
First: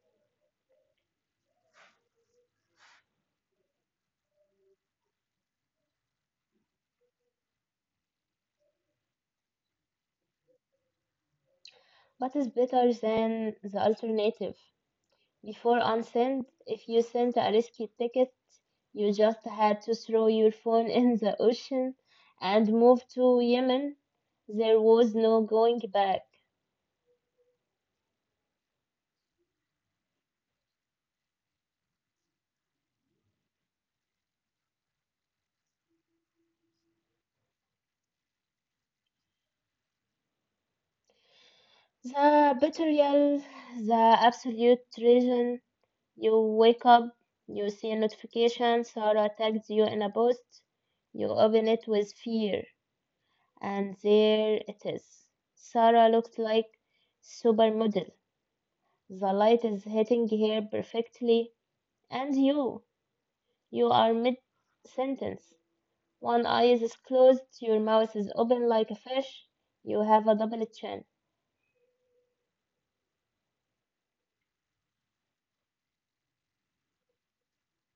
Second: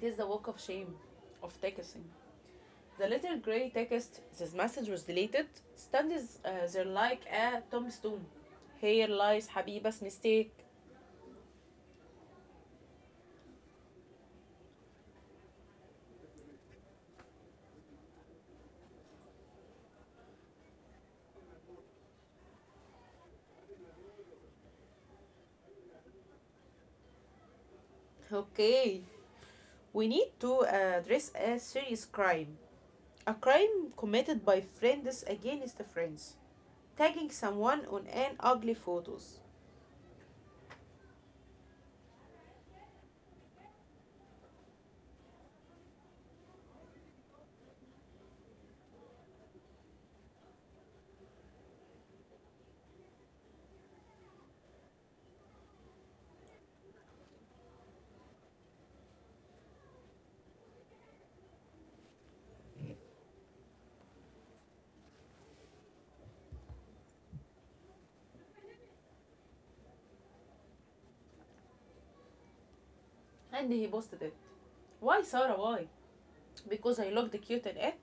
[SPEAKER 1] It is the walk of shame of texting. The little grey text "this message was deleted" stands there like a tombstone. Here lies Habiba's mistake.
[SPEAKER 2] But it's better than the alternative. Before unsend, if you sent a risky ticket, you just had to throw your phone in the ocean and move to Yemen. There was no going back.
[SPEAKER 1] Okay, we need to address a serious crime. A crime committed by friends against friends. Tagging someone on an ugly photos.
[SPEAKER 2] The betrayal, the absolute treason, you wake up, you see a notification, Sarah tags you in a post, you open it with fear, and there it is. Sarah looks like supermodel. The light is hitting her perfectly, and you are mid sentence. One eye is closed, your mouth is open like a fish, you have a double chin.
[SPEAKER 1] And he posted it. Why, Sarah? Why? Because I looked cute in it?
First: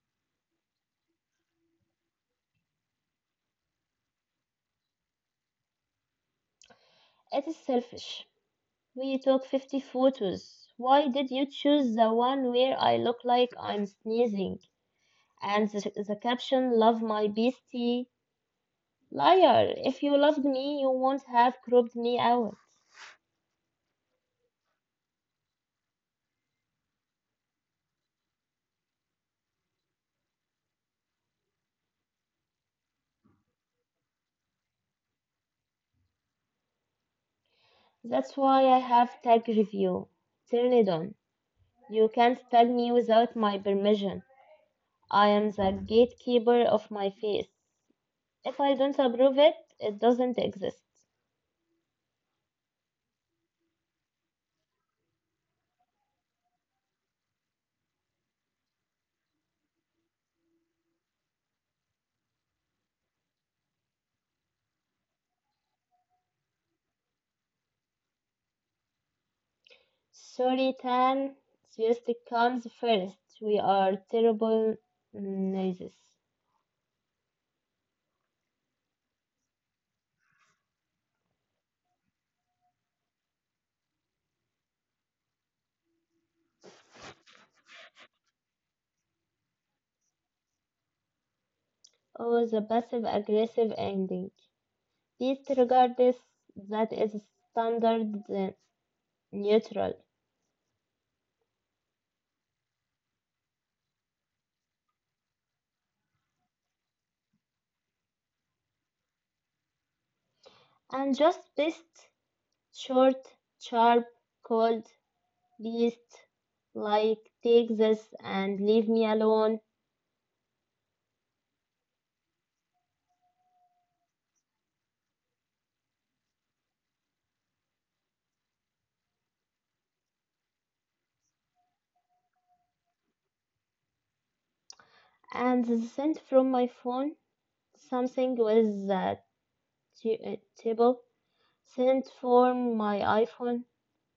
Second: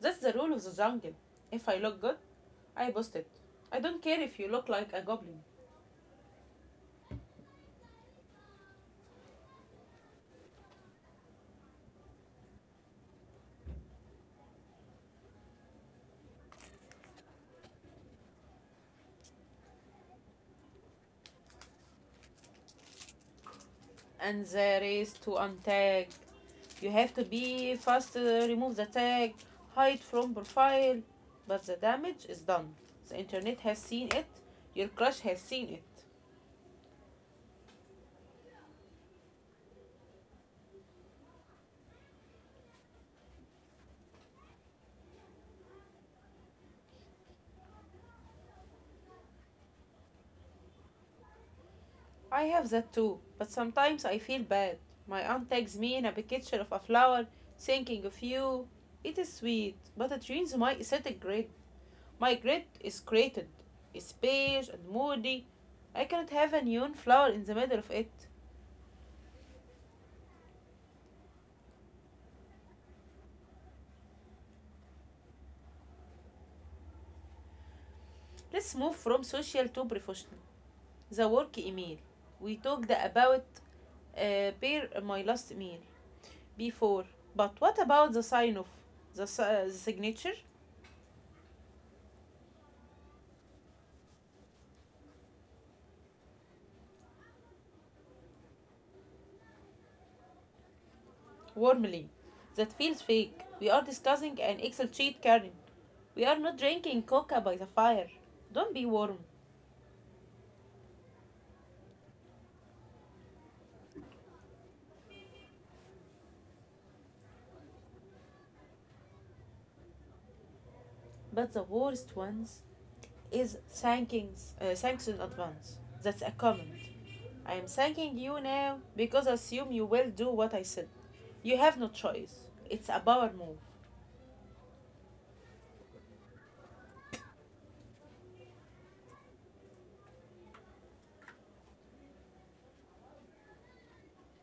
[SPEAKER 1] That's the rule of the jungle. If I look good, I post it. I don't care if you look like a goblin.
[SPEAKER 2] It is selfish. We took 50 photos. Why did you choose the one where I look like I'm sneezing? And the caption, love my beastie. Liar, if you loved me, you won't have cropped me out.
[SPEAKER 1] And there is to untag. You have to be fast, remove the tag, hide from profile. But the damage is done. The internet has seen it. Your crush has seen it.
[SPEAKER 2] That's why I have tag review. Turn it on. You can't tag me without my permission. I am the gatekeeper of my face. If I don't approve it, it doesn't exist.
[SPEAKER 1] I have that too, but sometimes I feel bad. My aunt tags me in a picture of a flower, thinking of you. It is sweet, but it ruins my aesthetic grid. My grid is created, it's beige and moody. I cannot have a neon flower in the middle of it.
[SPEAKER 2] Sorry, Tan. Seriously comes first. We are terrible noises.
[SPEAKER 1] Let's move from social to professional. The work email. We talked about bear my last email before, but what about the sign off, the signature?
[SPEAKER 2] Oh, the passive aggressive ending. This regard this that is standard neutral
[SPEAKER 1] Warmly. That feels fake. We are discussing an Excel sheet, Karen. We are not drinking coca by the fire. Don't be warm.
[SPEAKER 2] and just best short, sharp, cold, least like take this and leave me alone
[SPEAKER 1] But the worst ones is thanks in advance. That's a comment. I am thanking you now because I assume you will do what I said. You have no choice. It's a power move.
[SPEAKER 2] and sent from my phone something with that t- uh, table sent from my iPhone.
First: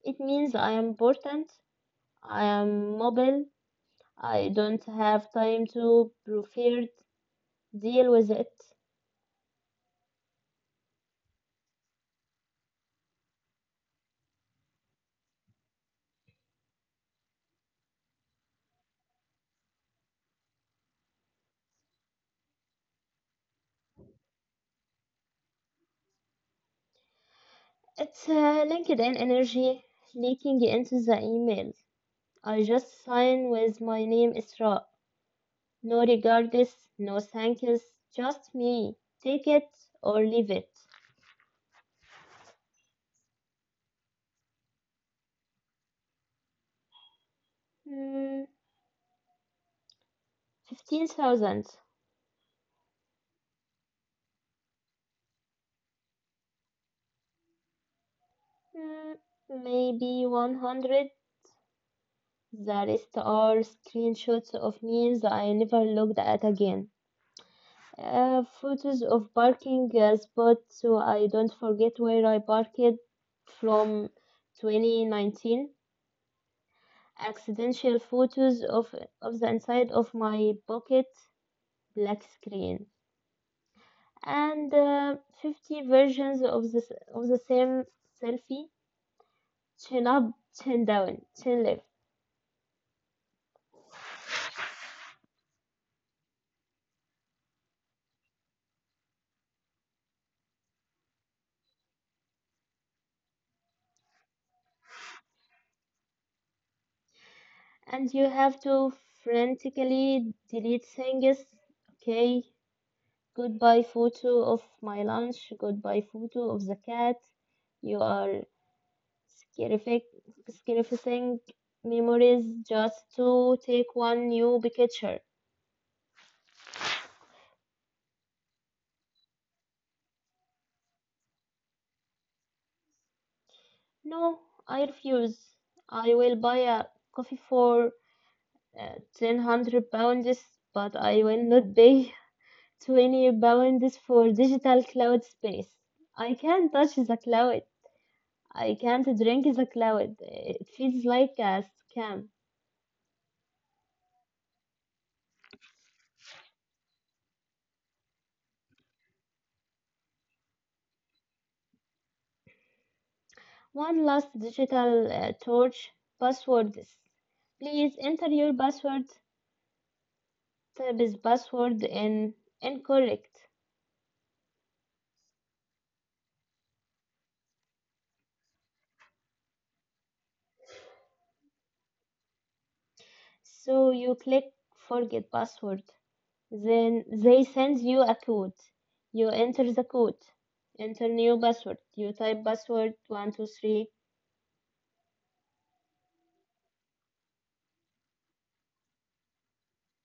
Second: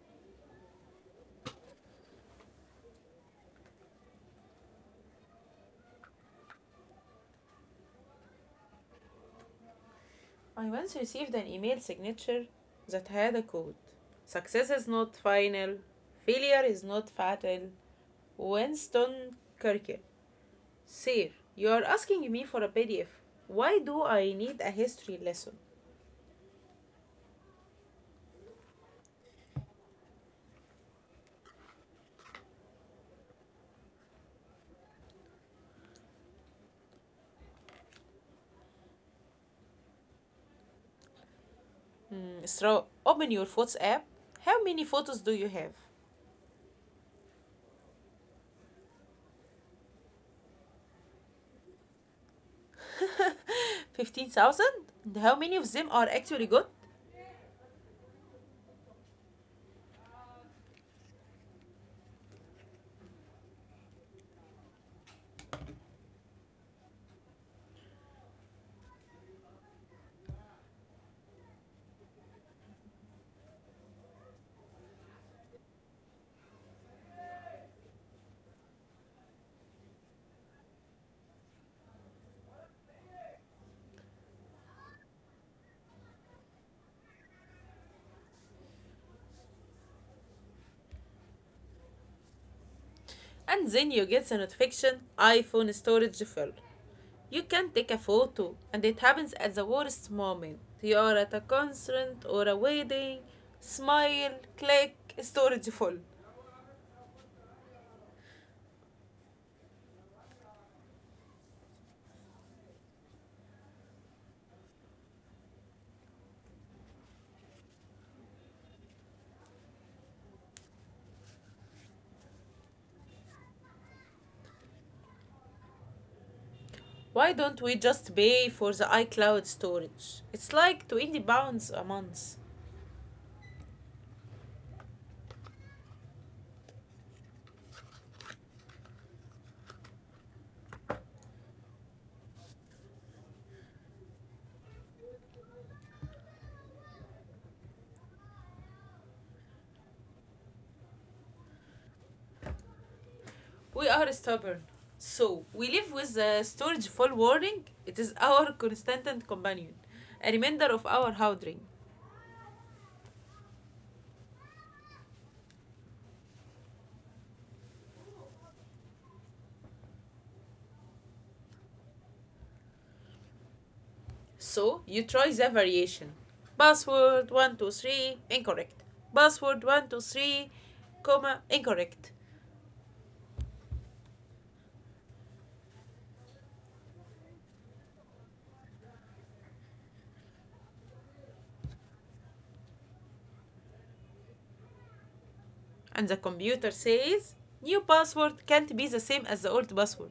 [SPEAKER 2] It means I am important, I am mobile, I don't have time to prefer deal with it.
[SPEAKER 1] I once received an email signature that had a quote, success is not final, failure is not fatal. Winston Churchill. Sir, you are asking me for a PDF. Why do I need a history lesson?
[SPEAKER 2] It's LinkedIn energy leaking into the emails. I just sign with my name Isra. No regards, no thank yous, just me. Take it or leave it.
[SPEAKER 1] Isra, open your photos app. How many photos do you have?
[SPEAKER 2] Hmm, 15,000.
[SPEAKER 1] 15,000? How many of them are actually good?
[SPEAKER 2] Hmm, maybe 100. The rest are screenshots of memes I never looked at again. Photos of parking spots so I don't forget where I parked from 2019. Accidental photos of, the inside of my pocket black screen and 50 versions of of the same selfie chin up chin down chin left
[SPEAKER 1] And then you get the notification, iPhone storage full. You can take a photo, and it happens at the worst moment. You are at a concert or a wedding, smile, click, storage full.
[SPEAKER 2] and you have to frantically delete things okay goodbye photo of my lunch goodbye photo of the cat you are scarific scarifying memories just to take one new picture.
[SPEAKER 1] Why don't we just pay for the iCloud storage? It's like £20 a month.
[SPEAKER 2] No, I refuse. I will buy a coffee for uh, 1,000 pounds, but I will not pay 20 pounds for digital cloud space. I can't touch the cloud. I can't drink the cloud. It feels like a scam.
[SPEAKER 1] We are stubborn. So, we live with the storage full warning. It is our constant companion, a reminder of our howdring.
[SPEAKER 2] One last digital torch passwords. Please enter your password. Type is password in incorrect.
[SPEAKER 1] So you try the variation. Password 123, incorrect. Password 123, comma, incorrect.
[SPEAKER 2] So you click forget password. Then they send you a code. You enter the code, enter new password. You type password 123.
[SPEAKER 1] And the computer says new password can't be the same as the old password.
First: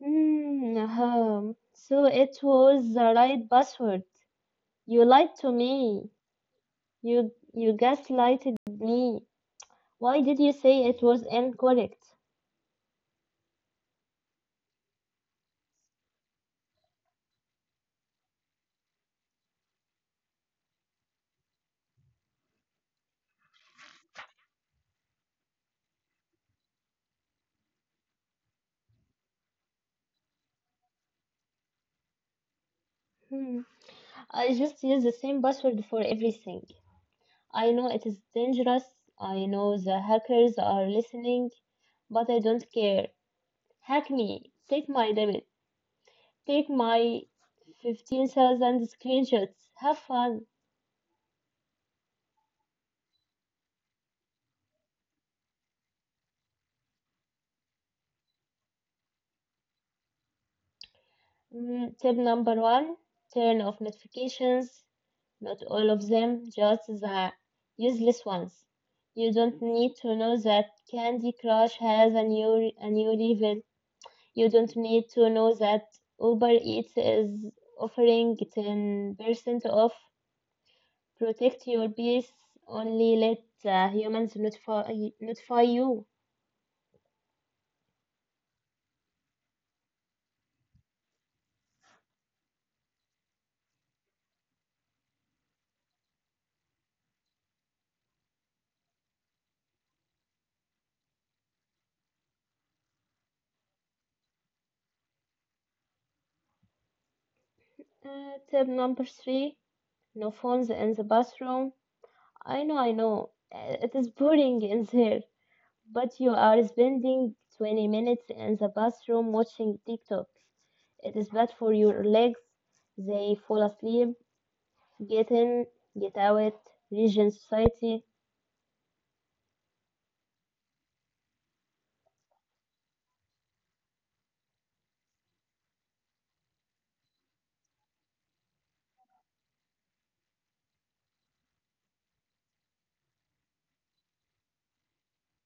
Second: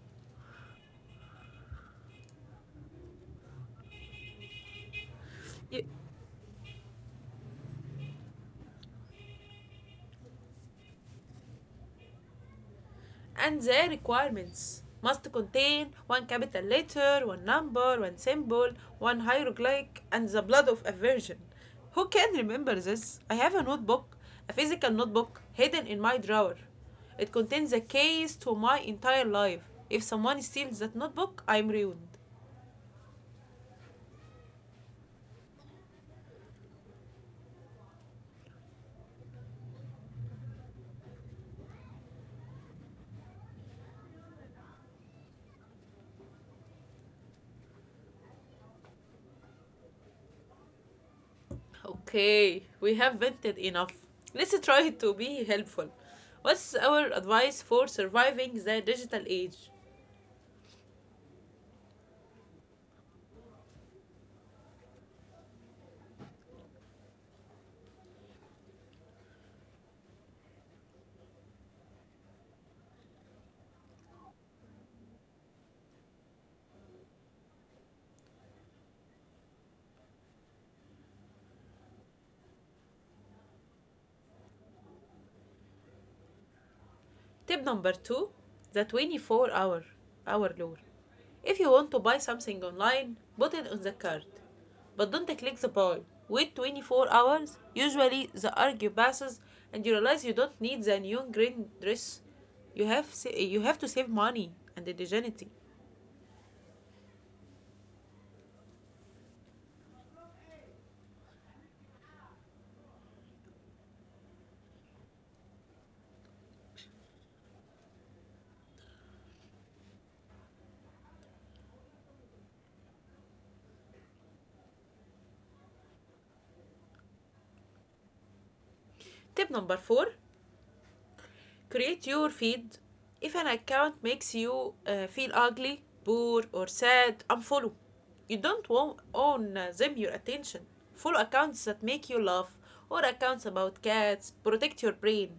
[SPEAKER 2] Hmm. Ahem. So it was the right password. You lied to
[SPEAKER 1] You,
[SPEAKER 2] me. You gaslighted me. Why did you say it was incorrect?
[SPEAKER 1] and their requirements must contain one capital letter, one number, one symbol, one hieroglyph, and the blood of a virgin. Who can remember this? I have a notebook, a physical notebook, hidden in my drawer. It contains the keys to my entire life. If someone steals that notebook, I'm ruined.
[SPEAKER 2] Hmm. I just use the same password for everything. I know it is dangerous. I know the hackers are listening, but I don't care. Hack me. Take my debit. Take my 15,000 screenshots. Have fun.
[SPEAKER 1] Okay, we have vented enough. Let's try to be helpful. What's our advice for surviving the digital age?
[SPEAKER 2] Mm, tip number one, turn off notifications. Not all of them, just the useless ones. You don't need to know that Candy Crush has a new level. You don't need to know that Uber Eats is offering 10% off. Protect your peace. Only let the humans notify you.
[SPEAKER 1] Tip number two, the 24 hour rule. If you want to buy something online, put it on the cart. But don't click the buy. Wait 24 hours. Usually the urge passes and you realize you don't need the new green dress. You have you have to save money and the dignity.
[SPEAKER 2] Uh, tip number three, no phones in the bathroom. I know. It is boring in there, but you are spending 20 minutes in the bathroom watching TikTok. It is bad for your legs. They fall asleep. Get in, get out. Region society.
[SPEAKER 1] Tip number 4, create your feed. If an account makes you feel ugly, poor, or sad, unfollow. You don't want own them your attention. Follow accounts that make you laugh, or accounts about cats. Protect your brain.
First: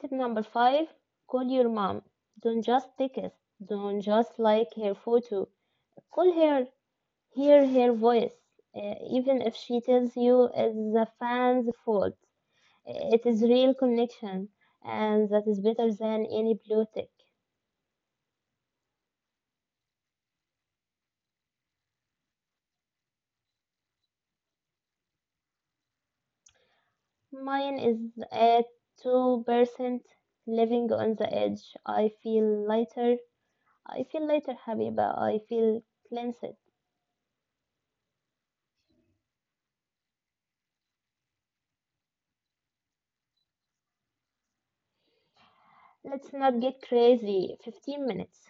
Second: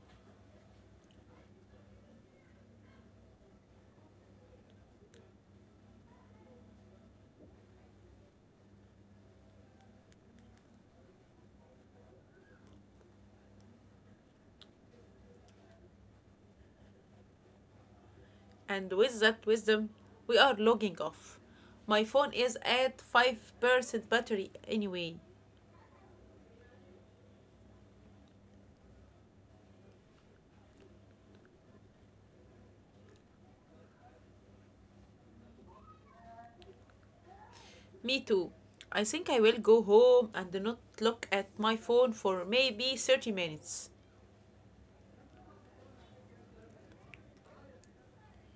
[SPEAKER 2] Tip number five, call your mom. Don't just text. Don't just like her photo. Call her. Hear her voice. Even if she tells you it's the fan's fault it is real connection, and that is better than any blue tick.
[SPEAKER 1] And with that wisdom, we are logging off. My phone is at 5% battery anyway.
[SPEAKER 2] Mine is at 2%, living on the edge. I feel lighter. I feel lighter, Habiba. I feel cleansed.
[SPEAKER 1] Me too. I think I will go home and not look at my phone for maybe 30 minutes.
[SPEAKER 2] Let's not get crazy. 15 minutes.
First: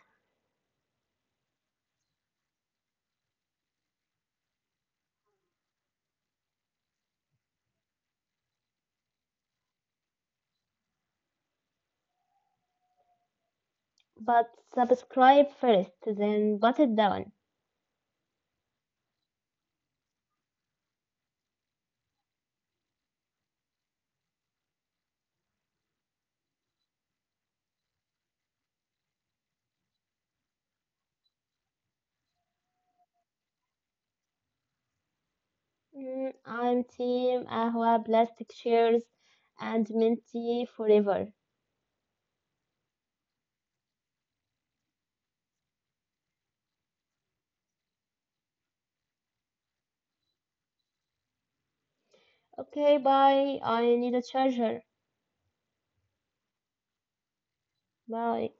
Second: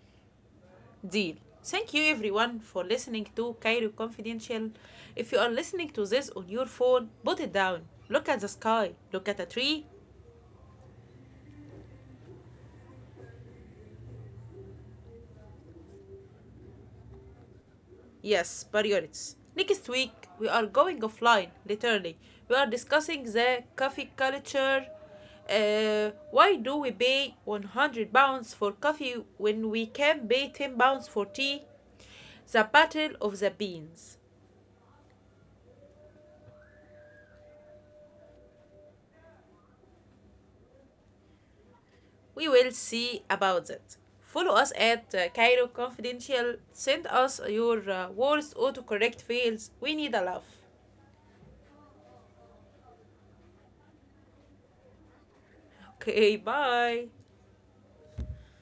[SPEAKER 1] Deal. Thank you, everyone, for listening to Cairo Confidential. If you are listening to this on your phone, put it down. Look at the sky. Look at a tree.
[SPEAKER 2] But subscribe first, then put it down.
[SPEAKER 1] Yes, priorities. Next week, we are going offline, literally. We are discussing the coffee culture. Why do we pay £100 for coffee when we can pay £10 for tea? The battle of the beans.
[SPEAKER 2] Mm, I'm Team Ahwa Plastic chairs, and Minty forever.
[SPEAKER 1] We will see about that. Follow us at Cairo Confidential. Send us your worst autocorrect fails. We need a laugh.
[SPEAKER 2] Okay, bye. I need a charger.
[SPEAKER 1] Okay, bye.
[SPEAKER 2] Bye.